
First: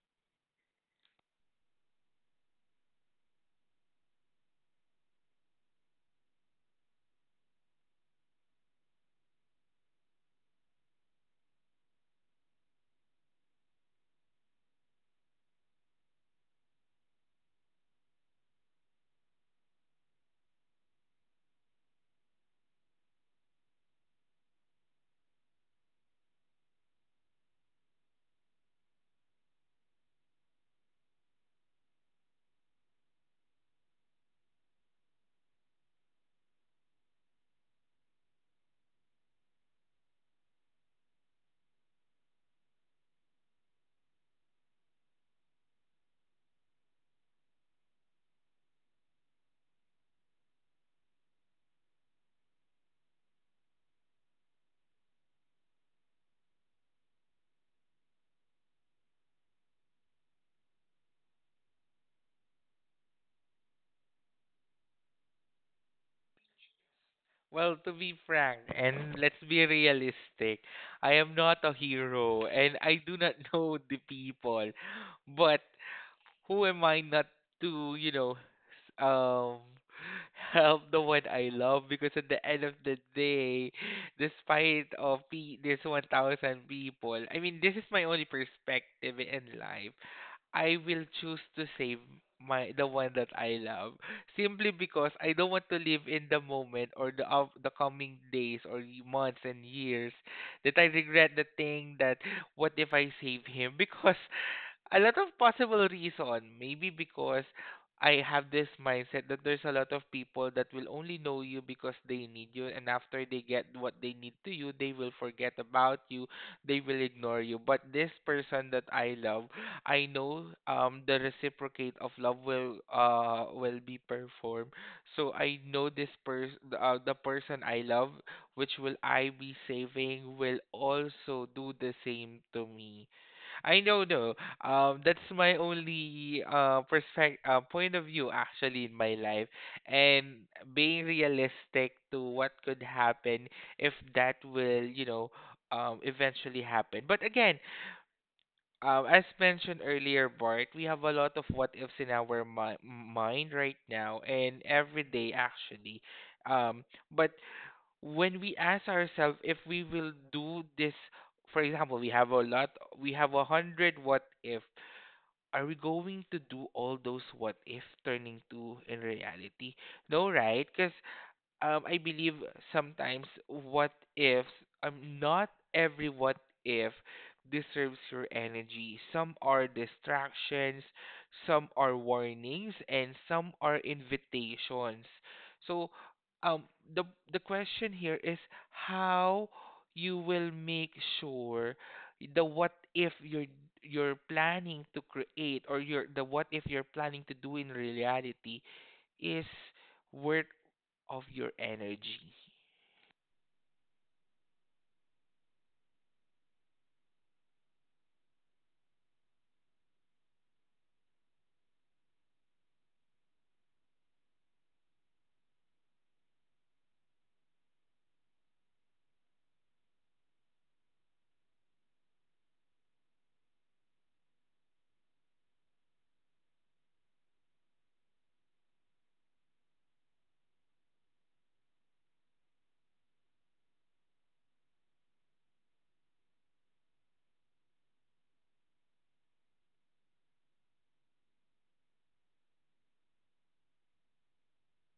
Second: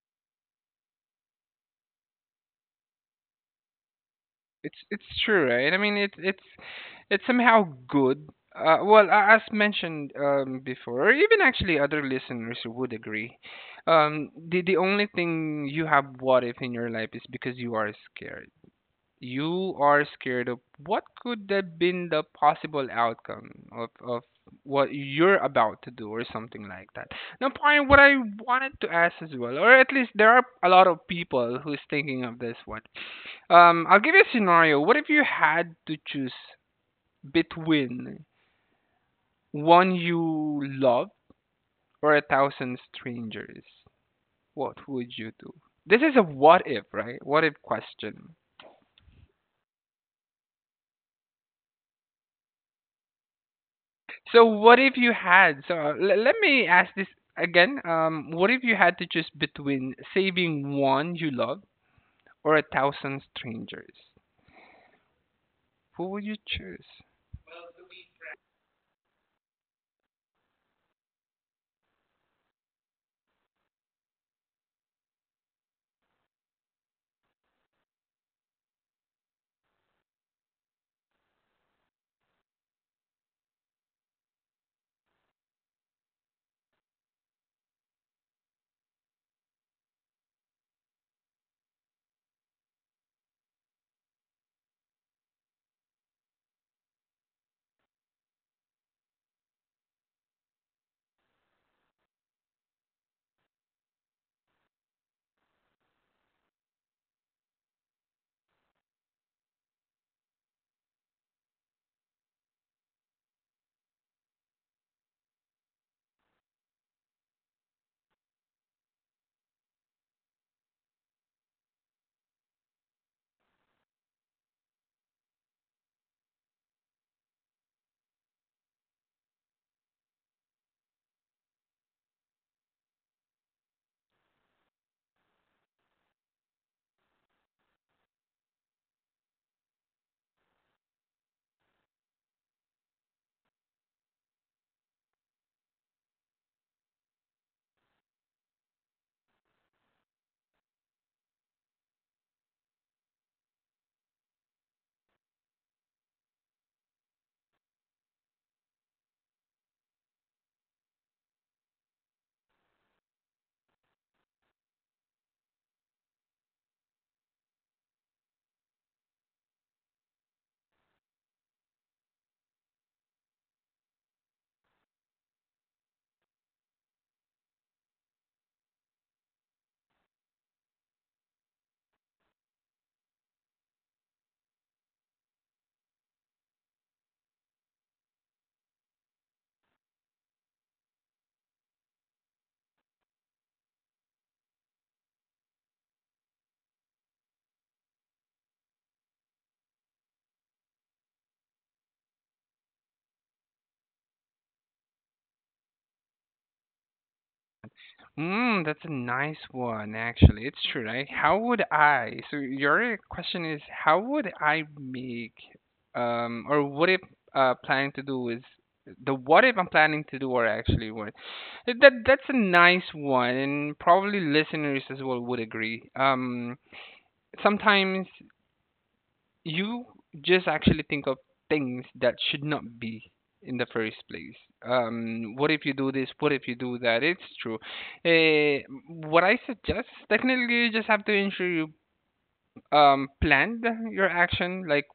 S2: It's it's true, right? I mean, it's it's it's somehow good. Uh, well, a- as mentioned um, before, or even actually other listeners would agree. Um, the the only thing you have what if in your life is because you are scared. You are scared of what could have been the possible outcome of, of what you're about to do or something like that. Now, point what I wanted to ask as well, or at least there are a lot of people who's thinking of this one. Um, I'll give you a scenario. What if you had to choose between one you love or a thousand strangers? What would you do? This is a what if, right? What if question. So what if you had? So uh, l- let me ask this again. Um, what if you had to choose between saving one you love or a thousand strangers? Who would you choose?
S1: Well, to be frank, and let's be realistic, I am not a hero and I do not know the people. But who am I not to, you know, s- um, help the one I love? Because at the end of the day, despite of pe- this one thousand people, I mean, this is my only perspective in life. I will choose to save my the one that I love simply because I don't want to live in the moment or the of the coming days or y- months and years that I regret the thing that what if I save him because a lot of possible reason. Maybe because I have this mindset that there's a lot of people that will only know you because they need you, and after they get what they need to you, they will forget about you, they will ignore you. But this person that I love, I know um the reciprocate of love will uh will be performed. So I know this person, uh, the person I love, which will I be saving, will also do the same to me. I know, no. Um, that's my only uh perspective, uh, point of view actually in my life, and being realistic to what could happen if that will, you know, um, eventually happen. But again, um, as mentioned earlier, Bart, we have a lot of what ifs in our mi- mind right now and every day actually. Um, but when we ask ourselves if we will do this, for example, we have a lot, we have a hundred what if. Are we going to do all those what if turning to in reality? No, right? Because um, I believe sometimes what ifs, um, not every what if deserves your energy. Some are distractions, some are warnings, and some are invitations. So, um, the the question here is how you will make sure the what if you're you're planning to create, or your the what if you're planning to do in reality, is worth of your energy.
S2: Mm, that's a nice one, actually. It's true, right? How would I? So your question is, how would I make, um, or what if uh, planning to do is the what if I'm planning to do or actually what? That that's a nice one, and probably listeners as well would agree. Um, sometimes you just actually think of things that should not be in the first place. Um, what if you do this? What if you do that? It's true. Uh, what I suggest, technically, you just have to ensure you um, planned your action. Like,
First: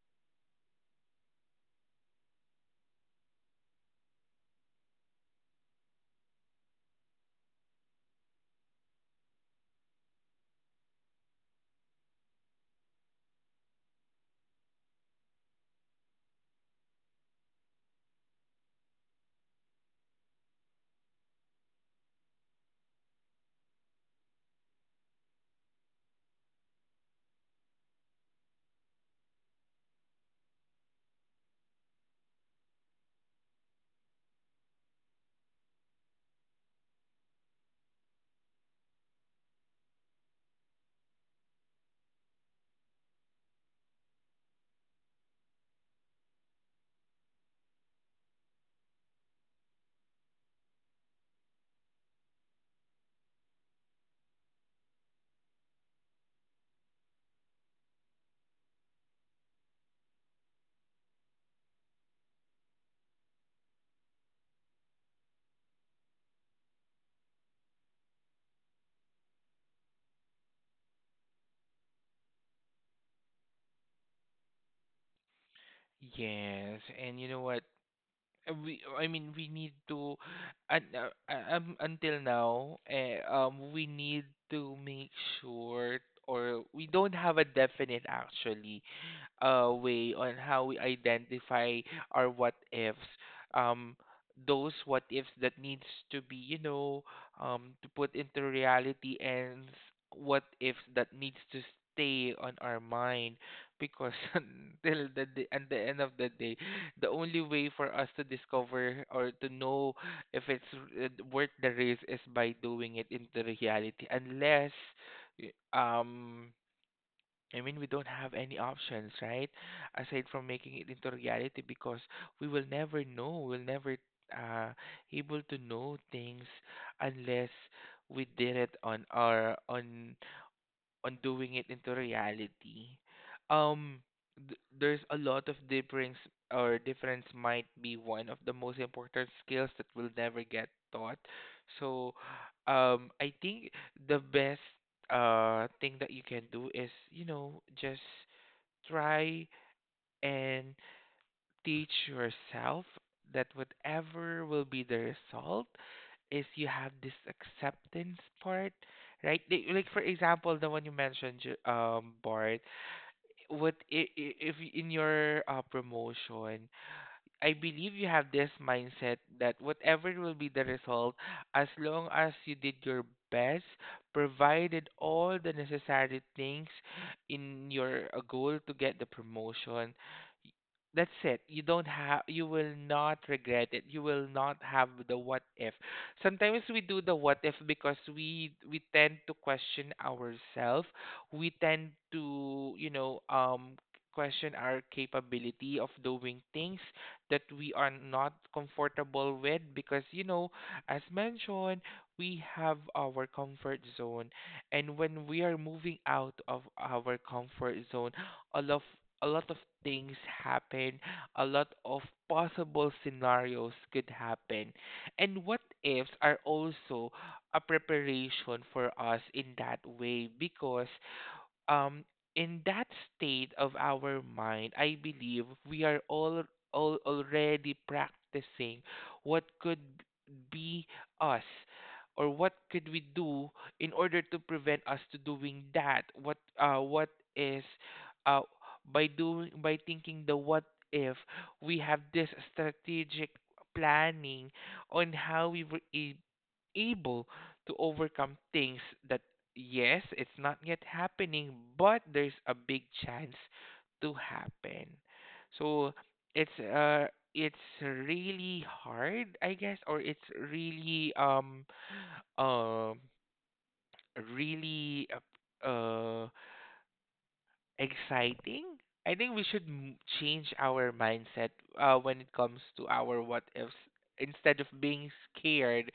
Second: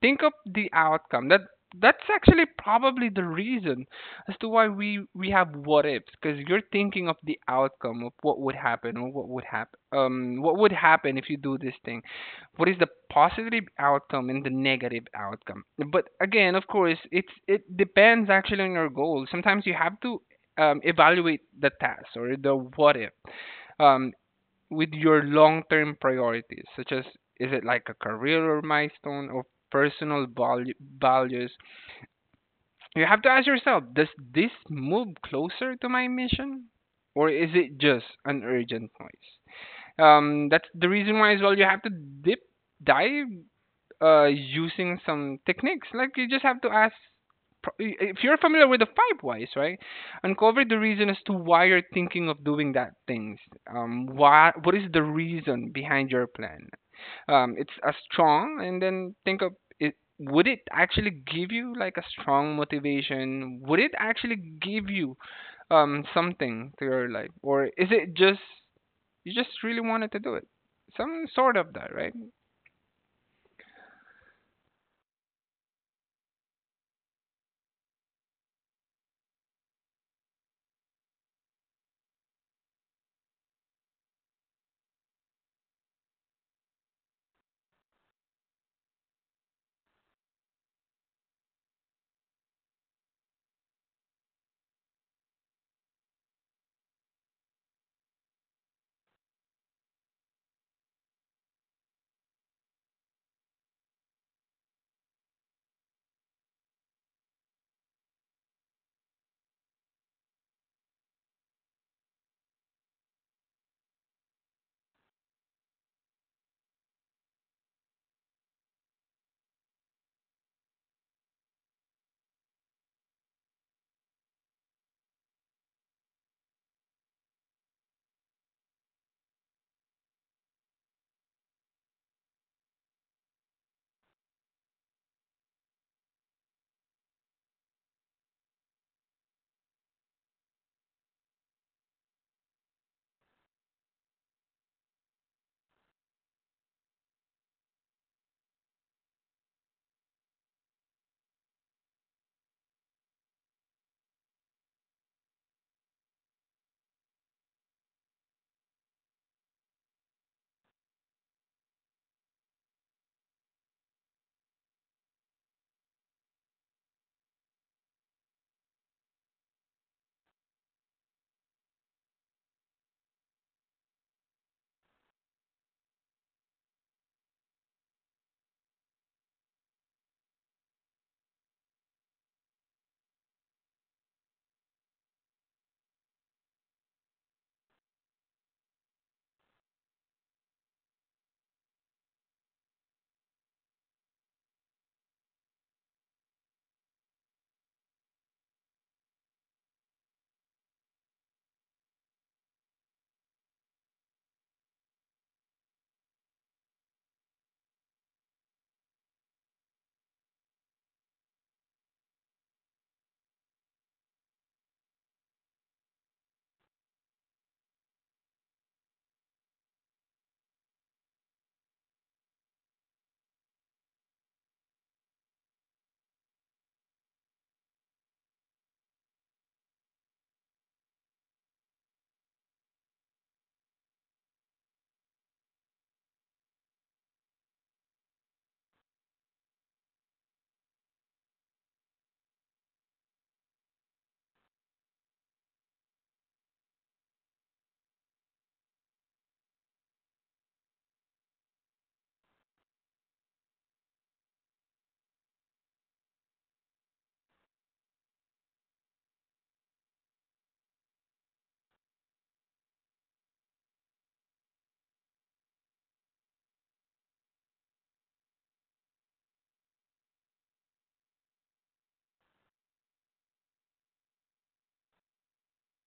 S2: think of the outcome. That that's actually probably the reason as to why we we have what ifs, because you're thinking of the outcome of what would happen, or what would happen, um what would happen if you do this thing. What is the positive outcome and the negative outcome? But again, of course, it's it depends actually on your goal. Sometimes you have to um, evaluate the task or the what if um, with your long-term priorities, such as is it like a career or milestone or personal valu- values? You have to ask yourself, does this move closer to my mission? Or is it just an urgent noise? Um, that's the reason why as well you have to dip dive, uh, using some techniques. Like, you just have to ask. If you're familiar with the five whys, right? Uncover the reason as to why you're thinking of doing that things. Um, why? What is the reason behind your plan? Um, it's a strong, and then think of it. Would it actually give you, like, a strong motivation? Would it actually give you um something to your life, or is it just you just really wanted to do it? Some sort of that, right?
S1: Yes, and you know what? uh, we, I mean we need to and uh, uh, um, until now eh, um we need to make sure or we don't have a definite actually uh way on how we identify our what ifs, um those what ifs that needs to be, you know, um to put into reality, and s- what ifs that needs to stay on our mind, because until the day, at the end of the day the only way for us to discover or to know if it's uh, worth the risk is by doing it into reality, unless y- um I mean we don't have any options, right, aside from making it into reality, because we will never know, we'll never uh able to know things unless we did it on our on on doing it into reality. um, th- there's a lot of difference, or difference might be one of the most important skills that will never get taught. So, um, I think the best uh thing that you can do is, you know, just try and teach yourself that whatever will be the result is you have this acceptance part, right? Like, like for example, the one you mentioned, Ju- um, Bart. What i- i- if in your uh, promotion I believe you have this mindset that whatever will be the result, as long as you did your best, provided all the necessary things in your uh, goal to get the promotion, y- that's it. You don't have, you will not regret it. You will not have the what if. Sometimes we do the what if because we we tend to question ourselves. We tend to, you know, um, question our capability of doing things that we are not comfortable with, because you know as mentioned, we have our comfort zone. And when we are moving out of our comfort zone, a lot of a lot of things happen. A lot of possible scenarios could happen, and what ifs are also a preparation for us in that way. Because um in that state of our mind, I believe we are all al- already practicing what could be us or what could we do in order to prevent us to doing that. What, uh what is, uh by doing by thinking the what if, we have this strategic planning on how we were a- able to overcome things that, yes, it's not yet happening, but there's a big chance to happen. So it's uh it's really hard, I guess, or it's really um um really uh, uh exciting? I think we should m- change our mindset uh, when it comes to our what ifs. Instead of being scared,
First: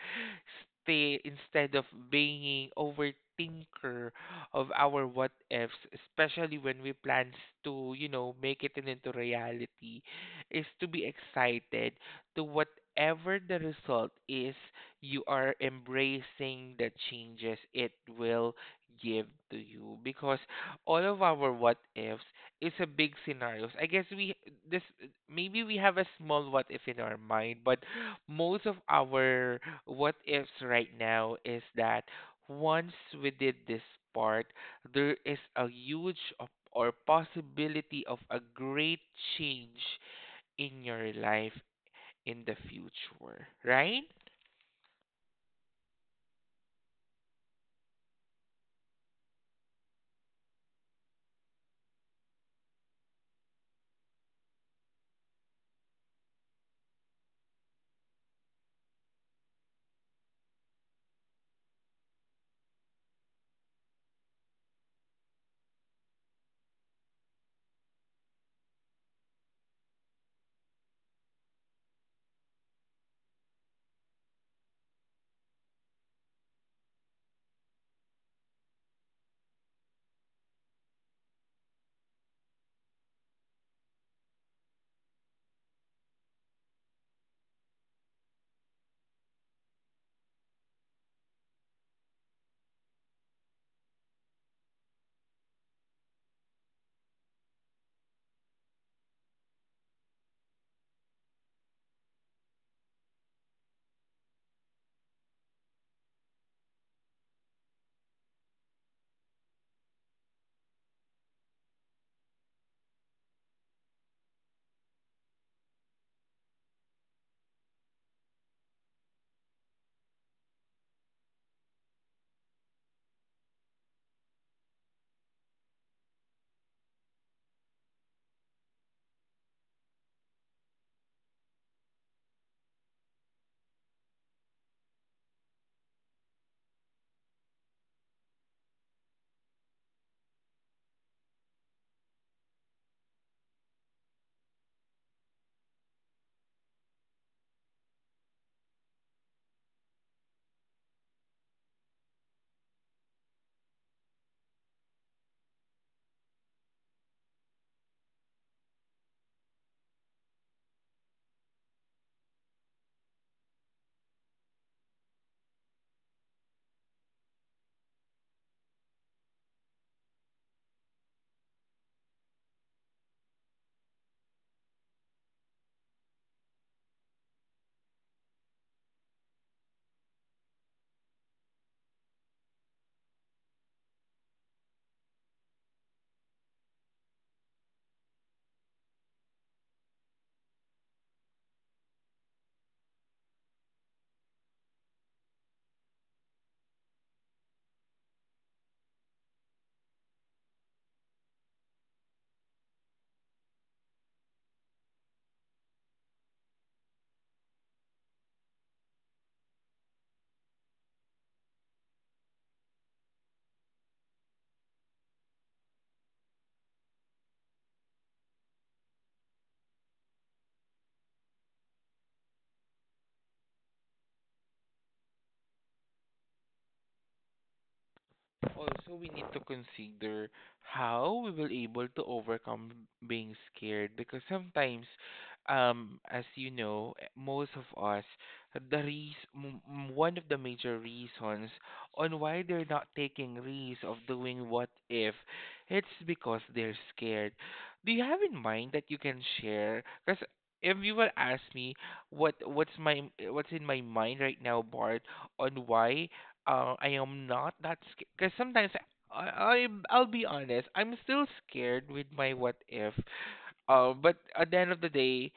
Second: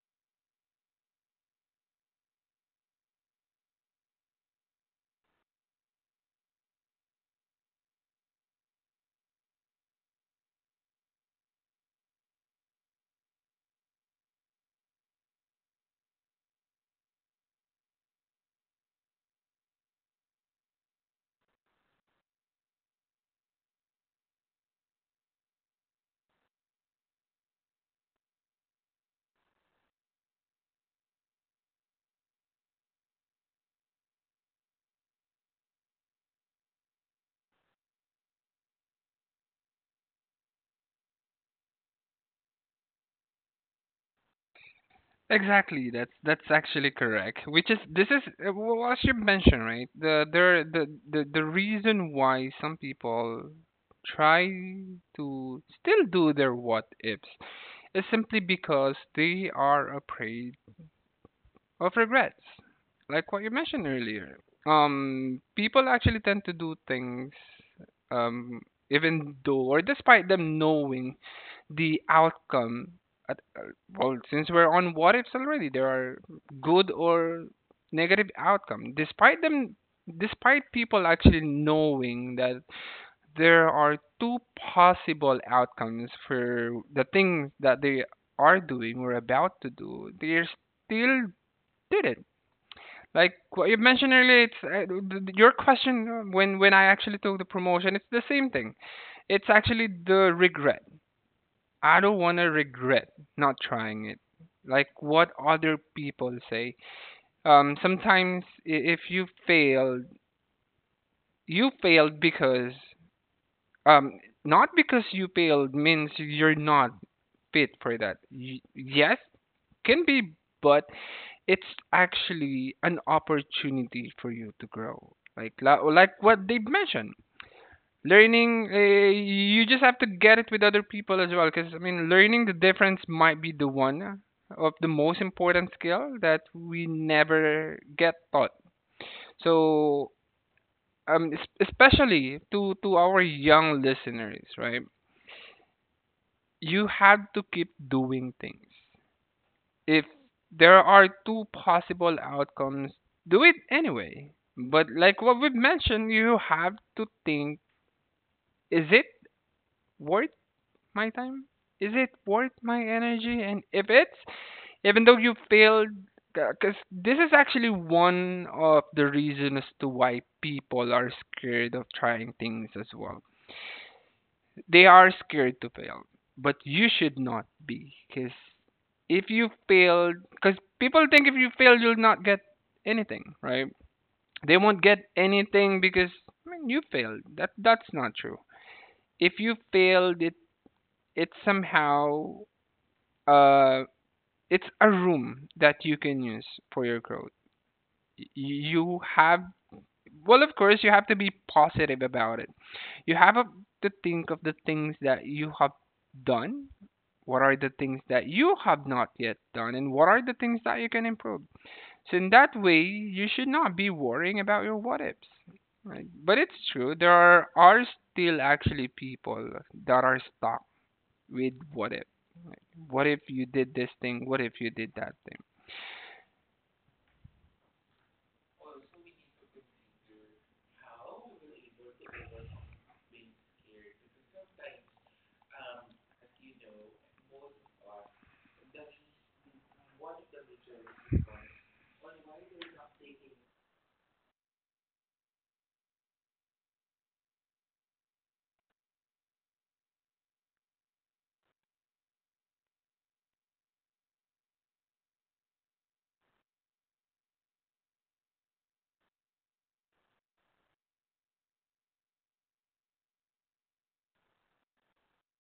S1: stay instead of being overthinker of our what ifs, especially when we plan to, you know, make it in- into reality, is to be excited to whatever the result is. You are embracing the changes it will give to you, because all of our what ifs is a big scenarios. I guess we this maybe we have a small what if in our mind, but most of our what ifs right now is that once we did this part, there is a huge op- or possibility of a great change in your life in the future, right?
S2: Exactly. That's that's actually correct. Which is this is uh, wh- what you mentioned, right? The there the, the the reason why some people try to still do their what ifs is simply because they are afraid of regrets, like what you mentioned earlier. Um, people actually tend to do things, um, even though or despite them knowing the outcome. At, uh, well, since we're on what ifs already, there are good or negative outcome. Despite them, despite people actually knowing that there are two possible outcomes for the things that they are doing or about to do, they still did it, like what you mentioned earlier. It's uh, th- th- your question, when when I actually took the promotion. It's the same thing. It's actually the regret. I don't want to regret not trying it. Like what other people say. Um, sometimes i- if you failed, you failed because, um, not because you failed means you're not fit for that. Y- yes, can be, but it's actually an opportunity for you to grow. Like, la- like what they've mentioned, learning. Uh, you just have to get it with other people as well. Because I mean, learning the difference might be the one of the most important skill that we never get taught. So um, es- especially to to our young listeners, right? You have to keep doing things. If there are two possible outcomes, do it anyway. But like what we've mentioned, you have to think, is it worth my time? Is it worth my energy? And if it's, even though you failed, because this is actually one of the reasons to why people are scared of trying things as well. They are scared to fail, but you should not be. Because if you failed, because people think if you fail, you'll not get anything, right? They won't get anything because, I mean, you failed. That that's not true. If you failed, it it's somehow, uh it's a room that you can use for your growth. Y- You have, well, of course, you have to be positive about it. You have a, to think of the things that you have done. What are the things that you have not yet done, and what are the things that you can improve? So in that way, you should not be worrying about your what ifs, right? But it's true, there are, are still actually people that are stuck with what if. What if you did this thing? What if you did that thing?
S1: Also, we need to consider how we will able to overcome being scared, because sometimes, um, as you know, eh, most of us, the reas- m- m- one of the major reasons on why they're not taking risks of doing what if, it's because they're scared. Do you have in mind that you can share? Because if you will ask me what what's my what's in my mind right now, Bart, on why uh, I am not that scared, because sometimes, I, I I'll be honest, I'm still scared with my what if. Uh, but at the end of the day,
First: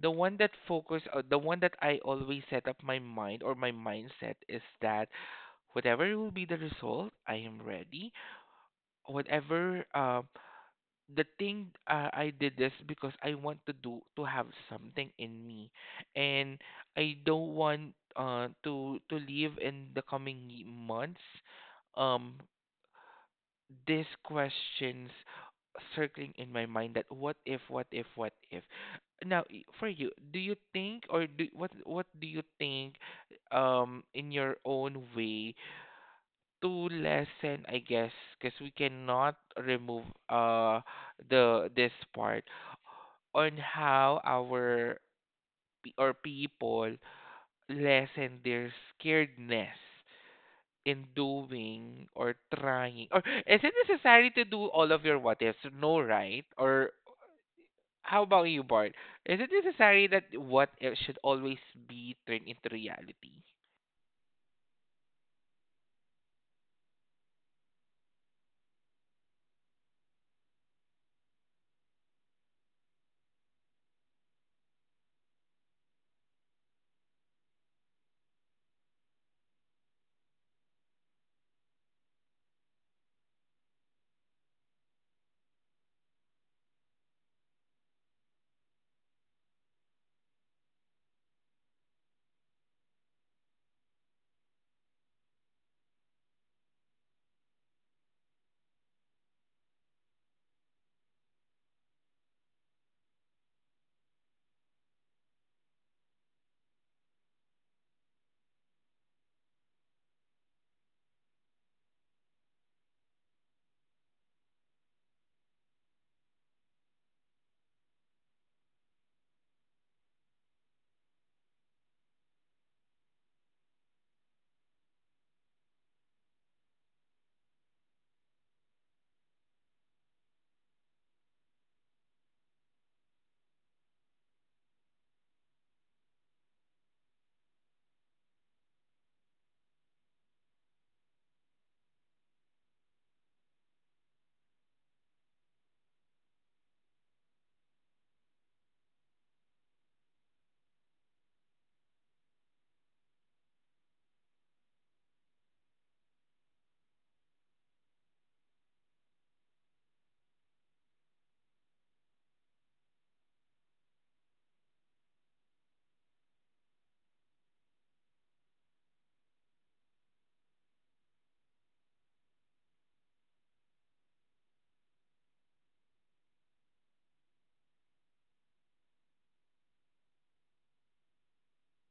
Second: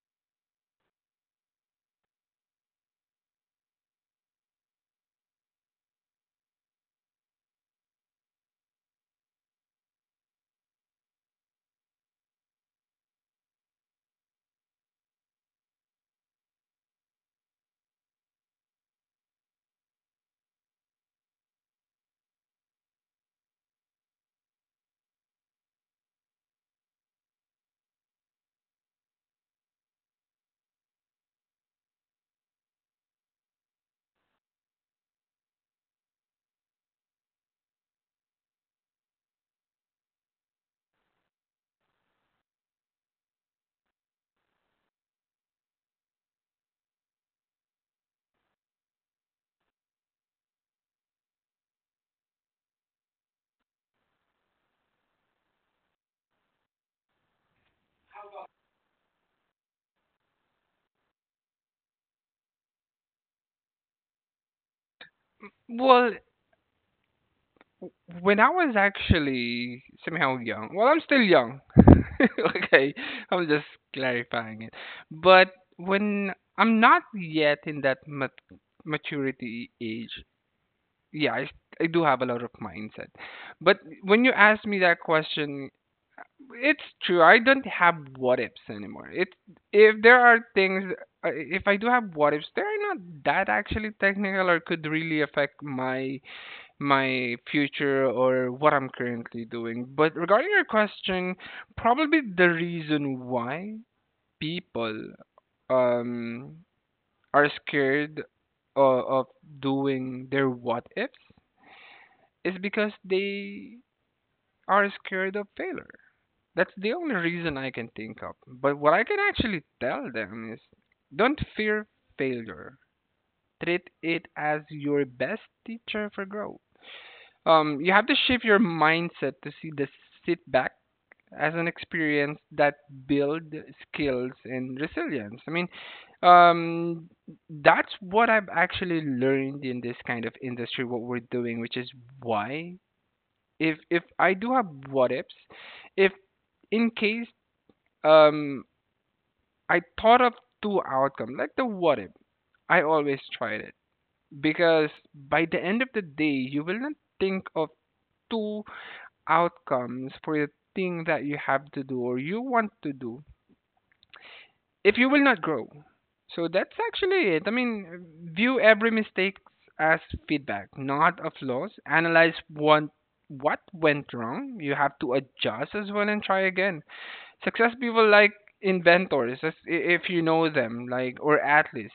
S1: the one that focus, uh, the one that I always set up my mind or my mindset is that whatever will be the result, I am ready. Whatever uh, the thing uh, I did this because I want to do to have something in me. And I don't want uh to to live in the coming ye- months. Um, these questions circling in my mind: that what if, what if, what if? Now, i- for you, do you think or do what what do you think um in your own way to lessen, I guess, because we cannot remove uh the this part on how our pe- or people lessen their scaredness in doing or trying. Or is it necessary to do all of your what ifs? No, right? Or how about you, Bart? Is it necessary that what if should always be turned into reality?
S2: Well, when I was actually somehow young, well, I'm still young. Okay, I'm just clarifying it. But when I'm not yet in that mat- maturity age, yeah, I, I do have a lot of mindset. But when you ask me that question, it's true. I don't have what ifs anymore. It If there are things, uh, if I do have what ifs, they are not that actually technical or could really affect my my future or what I'm currently doing. But regarding your question, probably the reason why people um are scared of, of doing their what ifs is because they are scared of failure. That's the only reason I can think of. But what I can actually tell them is don't fear failure. Treat it as your best teacher for growth. Um, you have to shift your mindset to see the sit back as an experience that build skills and resilience. I mean, um, that's what I've actually learned in this kind of industry, what we're doing, which is why if if I do have what ifs, if in case um I thought of two outcomes, like the what if, I always tried it because by the end of the day, you will not think of two outcomes for the thing that you have to do or you want to do if you will not grow. So that's actually it. I mean, view every mistake as feedback, not a flaws. Analyze what what went wrong. You have to adjust as well and try again. Success people like inventors, as- i- if you know them, like or athletes,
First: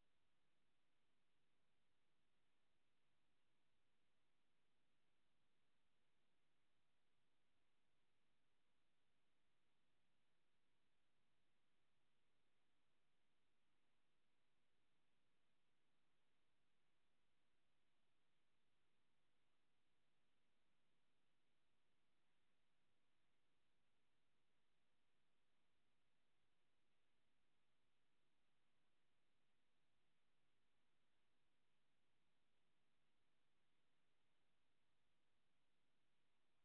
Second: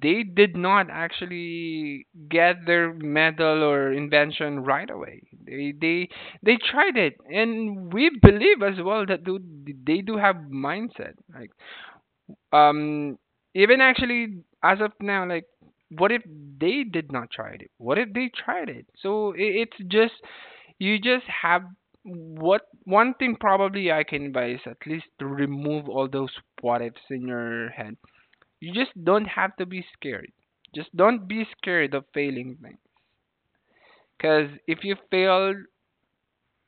S2: they did not actually get their medal or invention right away. They they they tried it, and we believe as well that do, they do have mindset. Like um, even actually as of now, like what if they did not try it? What if they tried it? So it, it's just you just have what one thing probably I can advise at least to remove all those what ifs in your head. You just don't have to be scared. Just don't be scared of failing things. Because if you fail,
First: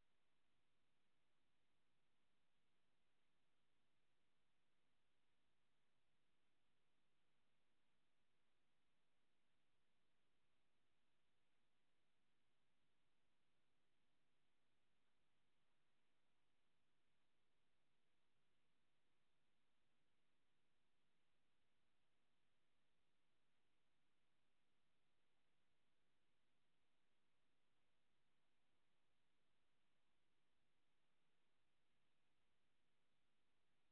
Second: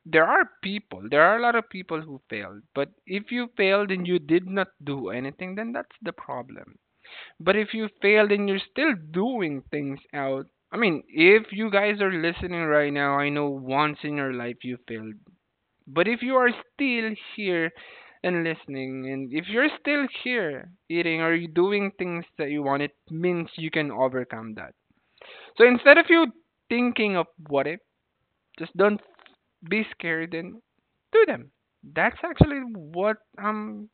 S2: there are people, there are a lot of people who failed. But if you failed and you did not do anything, then that's the problem. But if you failed and you're still doing things out, I mean, if you guys are listening right now, I know once in your life you failed. But if you are still here and listening, and if you're still here eating or you doing things that you want, it means you can overcome that. So instead of you thinking of what if, just don't be scared and do them. That's actually what I'm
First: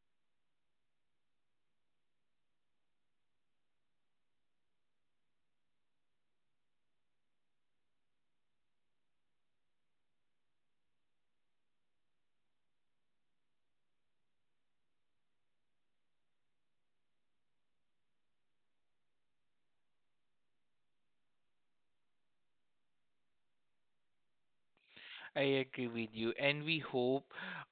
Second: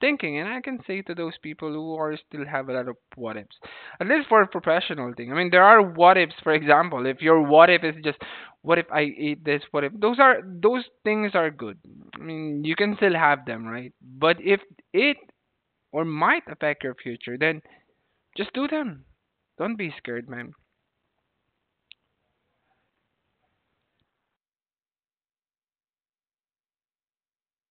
S2: thinking, and I can say to those people who are still have a lot of what ifs, at least for a professional thing. I mean, there are what ifs. For example, if your what if is just what if I eat this, what if those are those things are good. I mean, you can still have them, right? But if it or might affect your future, then just do them. Don't be scared, man.
S1: I agree with you, and we hope,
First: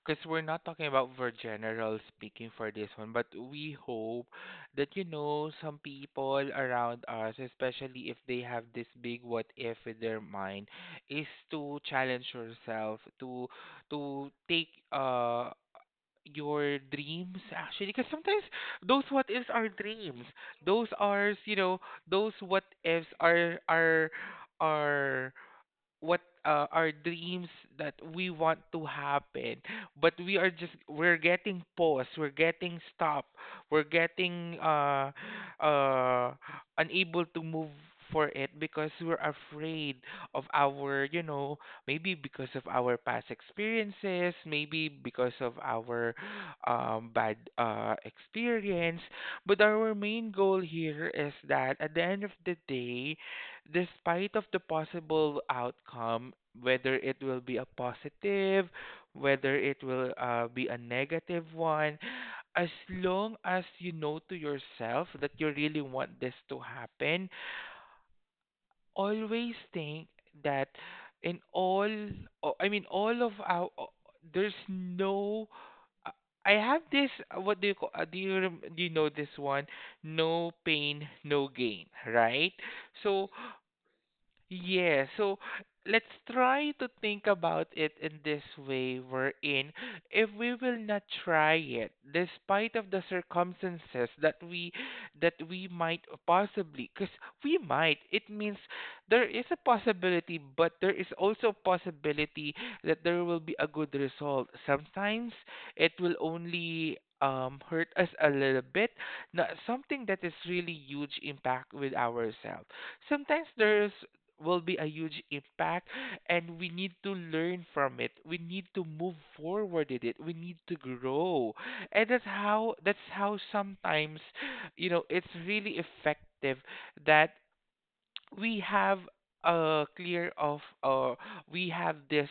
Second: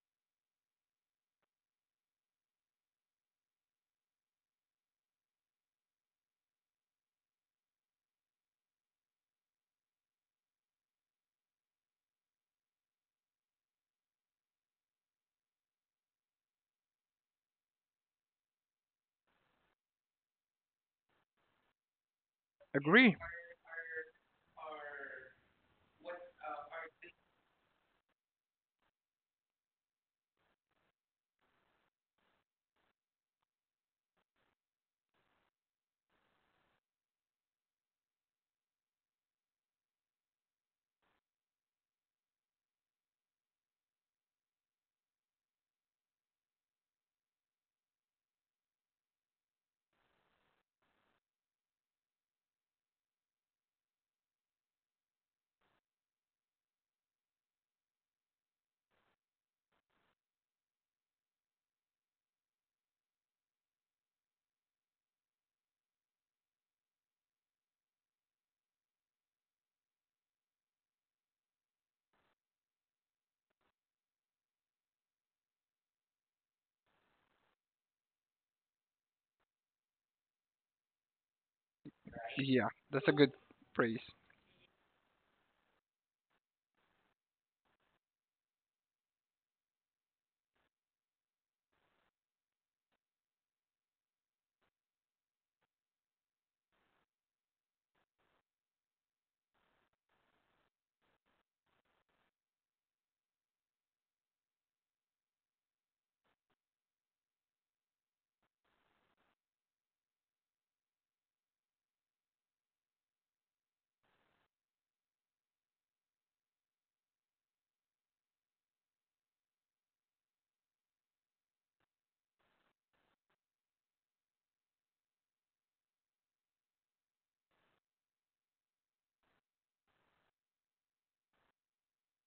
S1: because we're not talking about for general speaking for this one, but we hope that, you know, some people around us, especially if they have this big what if in their mind, is to challenge yourself to to take uh your dreams, actually, because sometimes those what ifs are dreams. Those are you know those what ifs
S2: Agree?
S1: are are are what uh, our dreams that we want to happen, but we are just we're getting paused, we're getting stopped, we're getting uh uh unable to move for it, because we're afraid of our you know maybe because of our past experiences, maybe because of our um bad uh experience. But our main goal here is that at the end of the day, despite of the possible outcome, whether it will be a positive, whether it will uh, be a negative one, as long as you know to yourself that you really want this to happen, always think that in all, o- I mean, all of our, o- there's no. uh, I have this. uh, What do you call? uh, Do you rem- do you know this one? No pain, no gain. Right.
S2: Yeah, that's a
S1: So,
S2: good phrase.
S1: yeah, so let's try to think about it in this way we're in. If we will not try it, despite of the circumstances that we that we might possibly, because we might, it means there is a possibility, but there is also a possibility that there will be a good result. Sometimes it will only um, hurt us a little bit, not something that is really huge impact with ourselves. Sometimes there's will be a huge impact, and we need to learn from it, we need to move forward in it, we need to grow. And that's how that's how sometimes, you know, it's really effective, that we have a clear of uh we have this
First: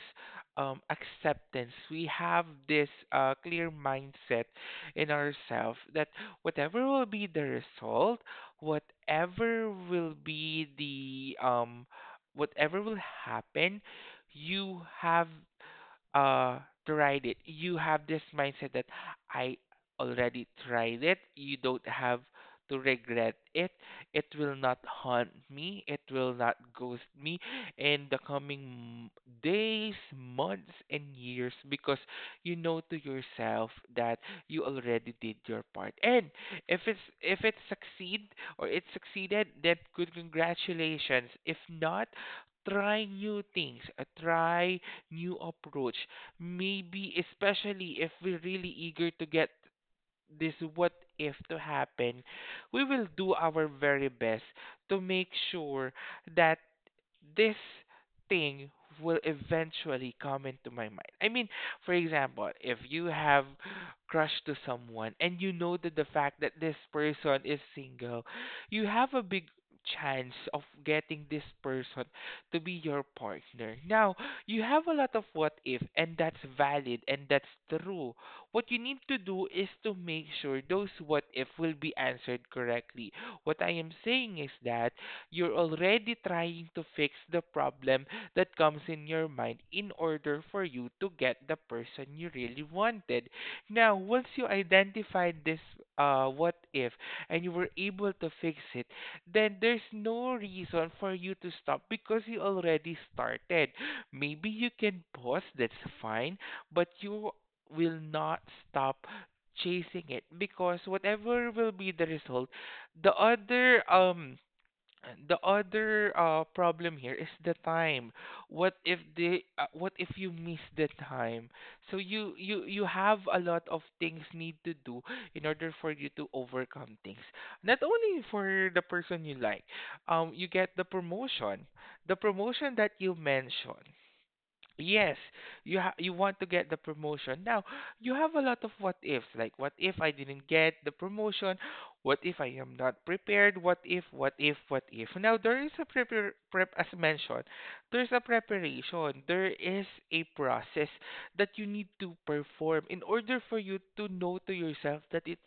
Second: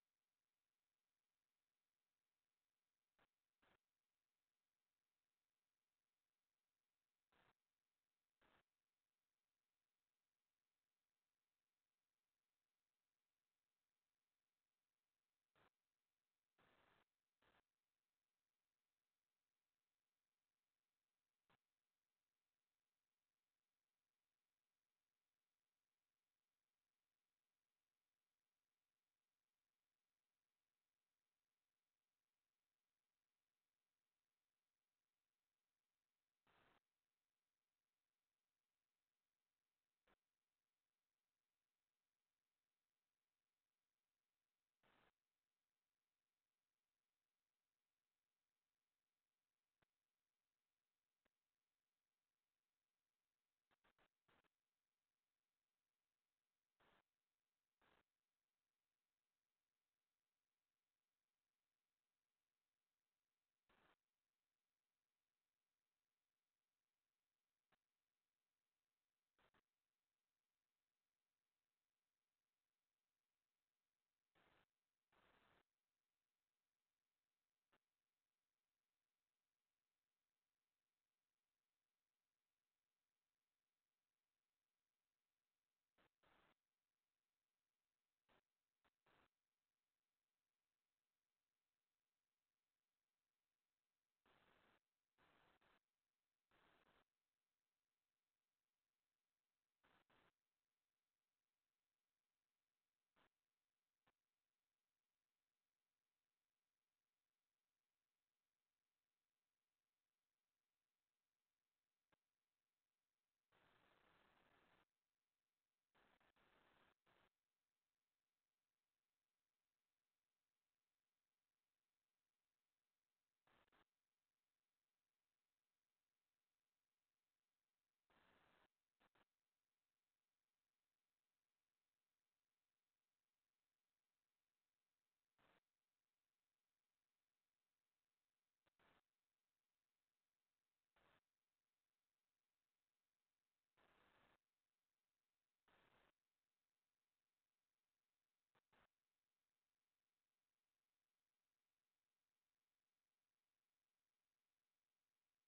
S1: um acceptance, we have this uh clear mindset in ourselves, that whatever will be the result, whatever will be the um whatever will happen, you have uh tried it. You have this mindset that I already tried it, you don't have to regret it. It will not haunt me, it will not ghost me in the coming m- days, months, and years, because you know to yourself that you already did your part. And if it's if it succeed, or it succeeded, then good, congratulations. If not, try new things. Uh, try new approach. Maybe, especially if we're really eager to get this what if to happen, we will do our very best to make sure that this thing will eventually come into my mind. I mean, for example, if you have crush to someone and you know that the fact that this person is single, you have a big chance of getting this person to be your partner. Now, you have a lot of what if, and that's valid, and that's true. What you need to do is to make sure those what if will be answered correctly. What I am saying is that you're already trying to fix the problem that comes in your mind in order for you to get the person you really wanted. Now, once you identified this uh, what if and you were able to fix it, then there's no reason for you to stop, because you already started. Maybe you can pause, that's fine, but you will not stop chasing it, because whatever will be the result, the other um and the other, uh, problem here is the time. What if they uh, what if you miss the time? So, you you you have a lot of things need to do in order for you to overcome things. Not only for the person you like. Um you get the promotion. The promotion that you mentioned. Yes, you ha you want to get the promotion. Now, you have a lot of what ifs, like, what if I didn't get the promotion? What if I am not prepared? What if, what if, what if? Now, there is a prepar prep as mentioned. There's a preparation. There is a process that you need to perform in order for you to know to yourself that it's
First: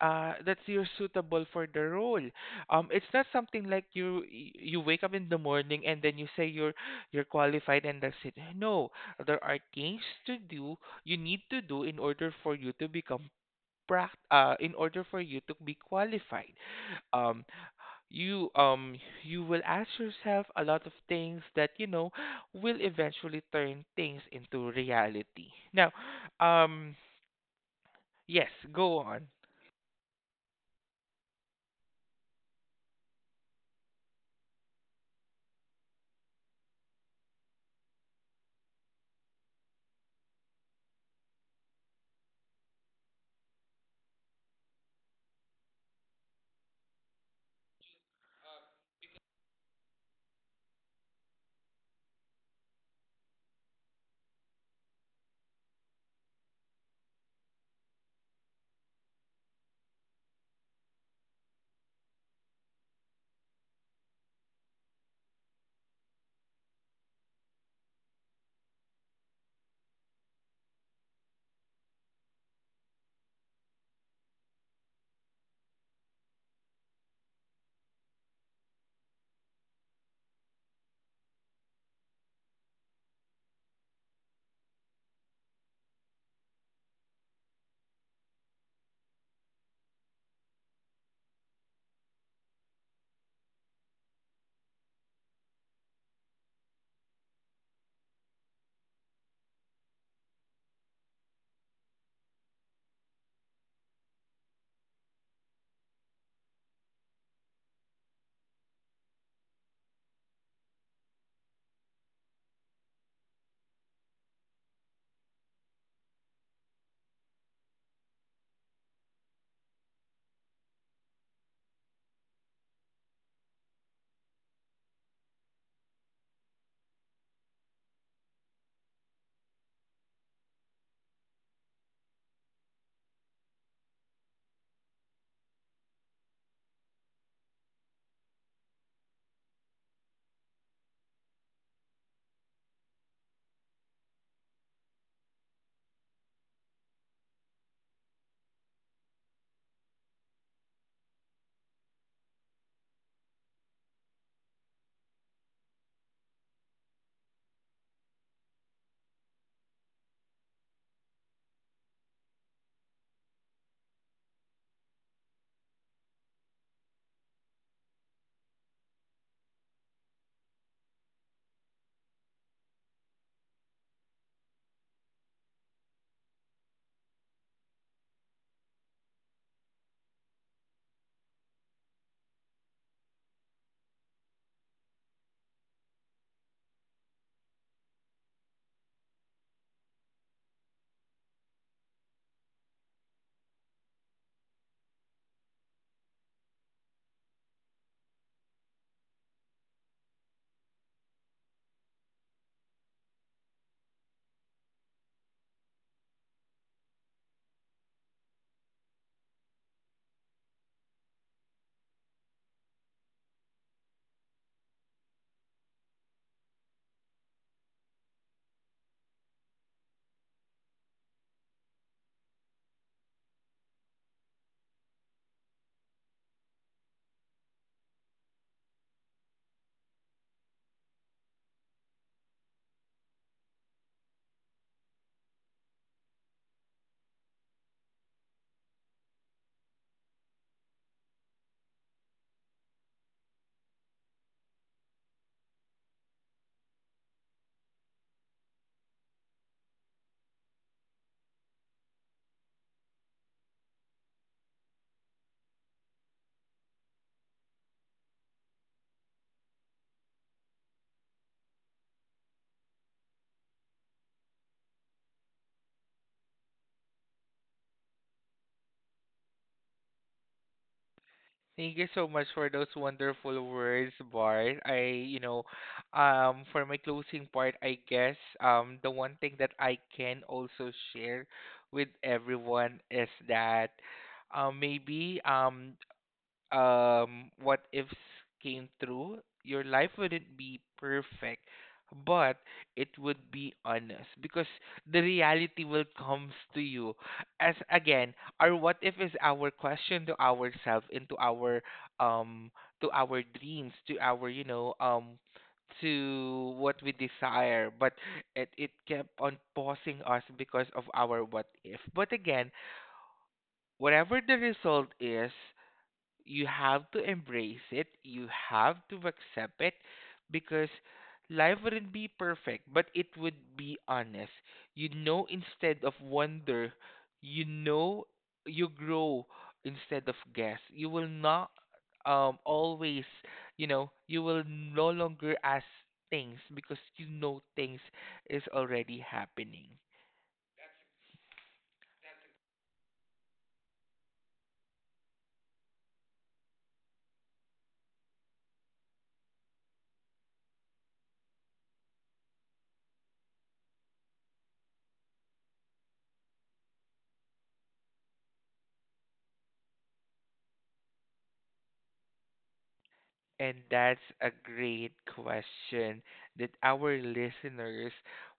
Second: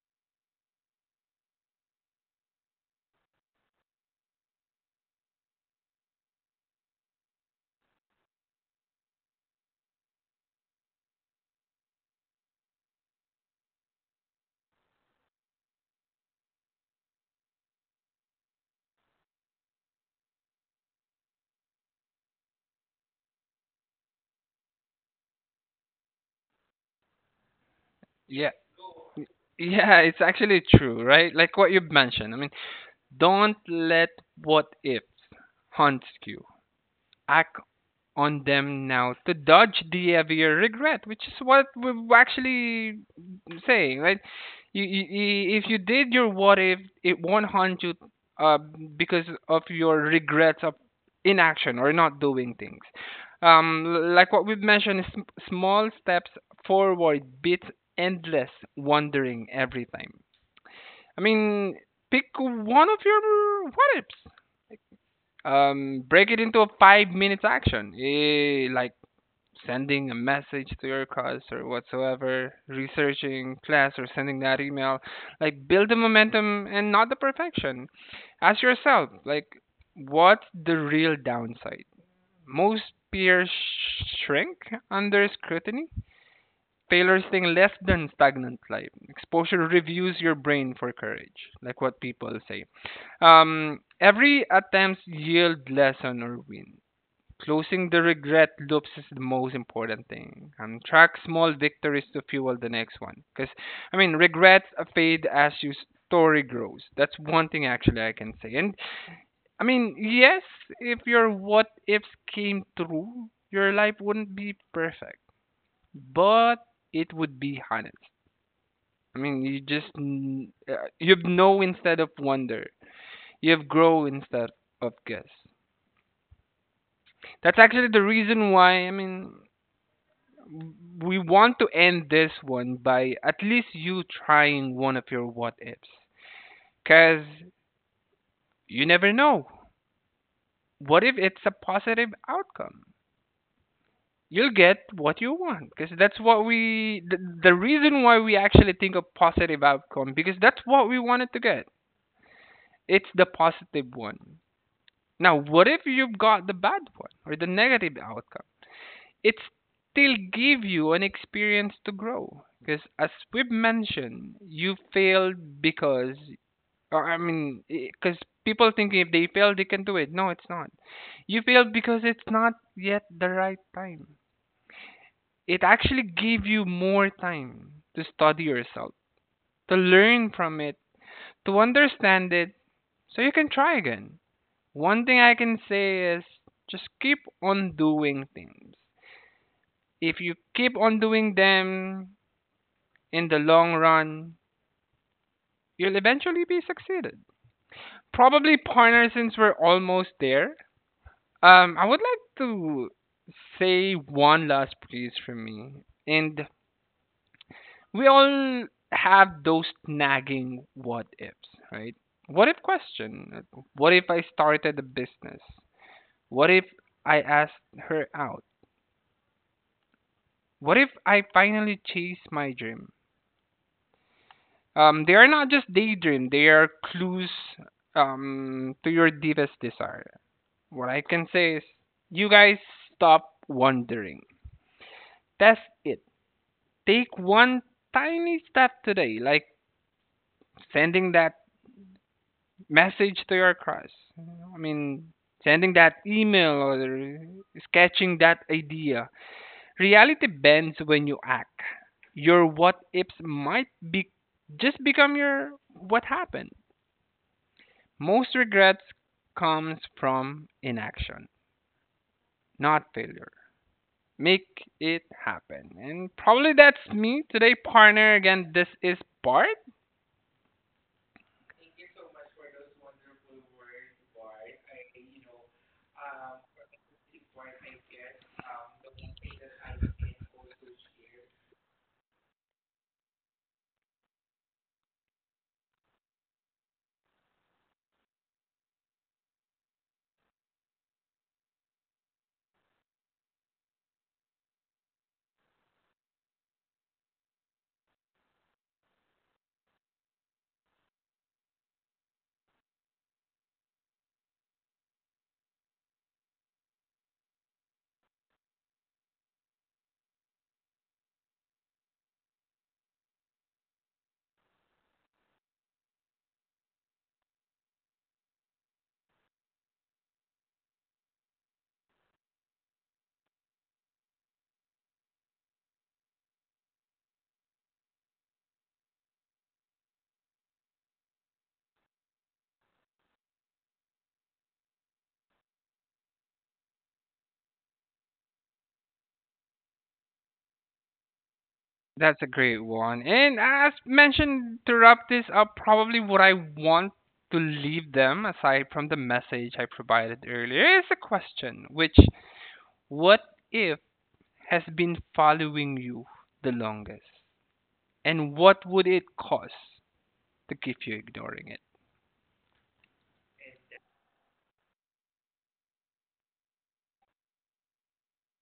S1: uh that you're suitable for the role. Um, it's not something like you you wake up in the morning and then you say you're you're qualified and that's it. No, there are things to do, you need to do in order for you to become pract. Uh, in order for you to be qualified. Um, you um you will ask yourself a lot of things that you know will eventually turn things into reality. Now, um, yes,
S2: Yeah.
S1: go on.
S2: Yeah, it's actually true, right? Like what you've mentioned. I mean, don't let what ifs haunt you. Act on them now to dodge the heavier regret, which is what we're actually saying, right? You, you, if you did your what if, it won't haunt you uh, because of your regrets of inaction or not doing things. Um, like what we've mentioned, is sm- small steps forward beats endless wandering every time. I mean, pick one of your what ifs. Um, break it into a five minutes action, eh, like sending a message to your class or whatsoever, researching class or sending that email. Like build the momentum and not the perfection. Ask yourself, like, what's the real downside? Most peers sh- shrink under scrutiny. Taylor's thing less than stagnant life. Exposure reviews your brain for courage, like what people say. Um, every attempt yield lesson or win. Closing the regret loops is the most important thing, and track small victories to fuel the next one. Because I mean, regrets fade as your story grows. That's one thing actually I can say. And I mean, yes, if your what ifs came true, your life wouldn't be perfect, but it would be honest. I mean, you just n- uh, you have know instead of wonder. You have grow instead of guess. That's actually the reason why I mean we want to end this one by at least you trying one of your what ifs cuz you never know. What if it's a positive outcome? You'll get what you want because that's what we the, the reason why we actually think of positive outcome because that's what we wanted to get, it's the positive one. Now, what if you've got the bad one or the negative outcome? It still give you an experience to grow because as we've mentioned, you failed because or, I mean, because people thinking if they fail they can do it. No, it's not. You failed because it's not yet the right time. It actually gave you more time to study yourself, to learn from it, to understand it, so you can try again. One thing I can say is just keep on doing things. If you keep on doing them in the long run, you'll eventually be succeeded. Probably partner, since we're almost there. Um, I would like to say one last please from me. And we all have those nagging what ifs, right? What if question? What if I started a business? What if I asked her out? What if I finally chase my dream? Um, they are not just daydream; they are clues um to your deepest desire. What I can say is, you guys stop wondering. Test it. Take one tiny step today, like sending that message to your crush. I mean, sending that email or sketching that idea. Reality bends when you act. Your what ifs might be just become your what happened. Most regrets comes from inaction, not failure. Make it happen. And probably that's me today, partner. Again, this is Bart.
S1: Thank you so much for those wonderful words, Bart. I, you know, um, for my closing part, I guess, um, the one thing that I can also share with everyone is that, um, maybe, um, um what ifs came through? Your life wouldn't be perfect, but it would be honest, because the reality will comes to you. As again, our what if is our question to ourselves, into our um to our dreams, to our, you know, um to what we desire, but it, it kept on pausing us because of our what if. But again, whatever the result is, you have to embrace it, you have to accept it, because life wouldn't be perfect, but it would be honest. You know instead of wonder, you know you grow instead of guess. You will not, um always, you know, you will no longer ask things, because you know things is already happening.
S2: That's a great one. And as mentioned, to wrap this up, probably what I want to leave them, aside from the message I provided earlier, is a question, which: what if has been following you the longest? And what would it cost to keep you ignoring it?
S1: And that's a great question that our listeners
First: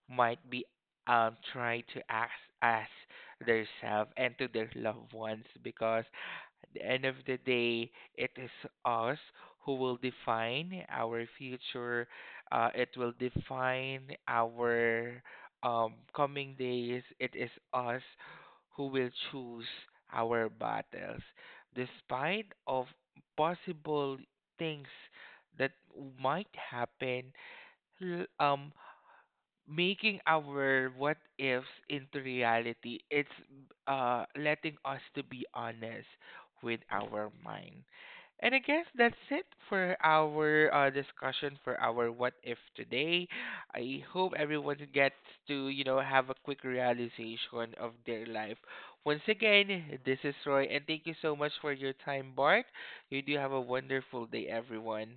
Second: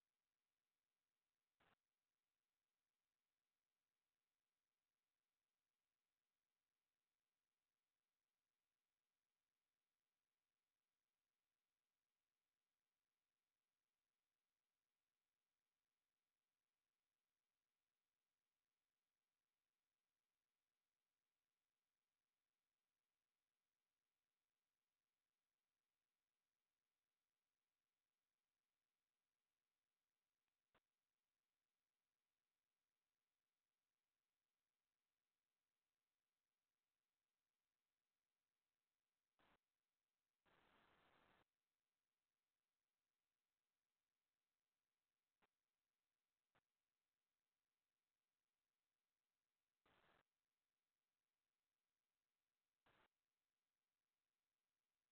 S1: might be um trying to ask ask themselves and to their loved ones, because the end of the day, it is us who will define our future. Uh, it will define our, um, coming days. It is us who will choose our battles. Despite of possible things that might happen, l- um, making our what ifs into reality, it's uh letting us to be honest with our mind. And I guess that's it for our uh, discussion for our what if today. I hope everyone gets to, you know have a quick realization of their life. Once again, this is Roy, and thank you so much for your time, Bart. You do have a wonderful day, everyone.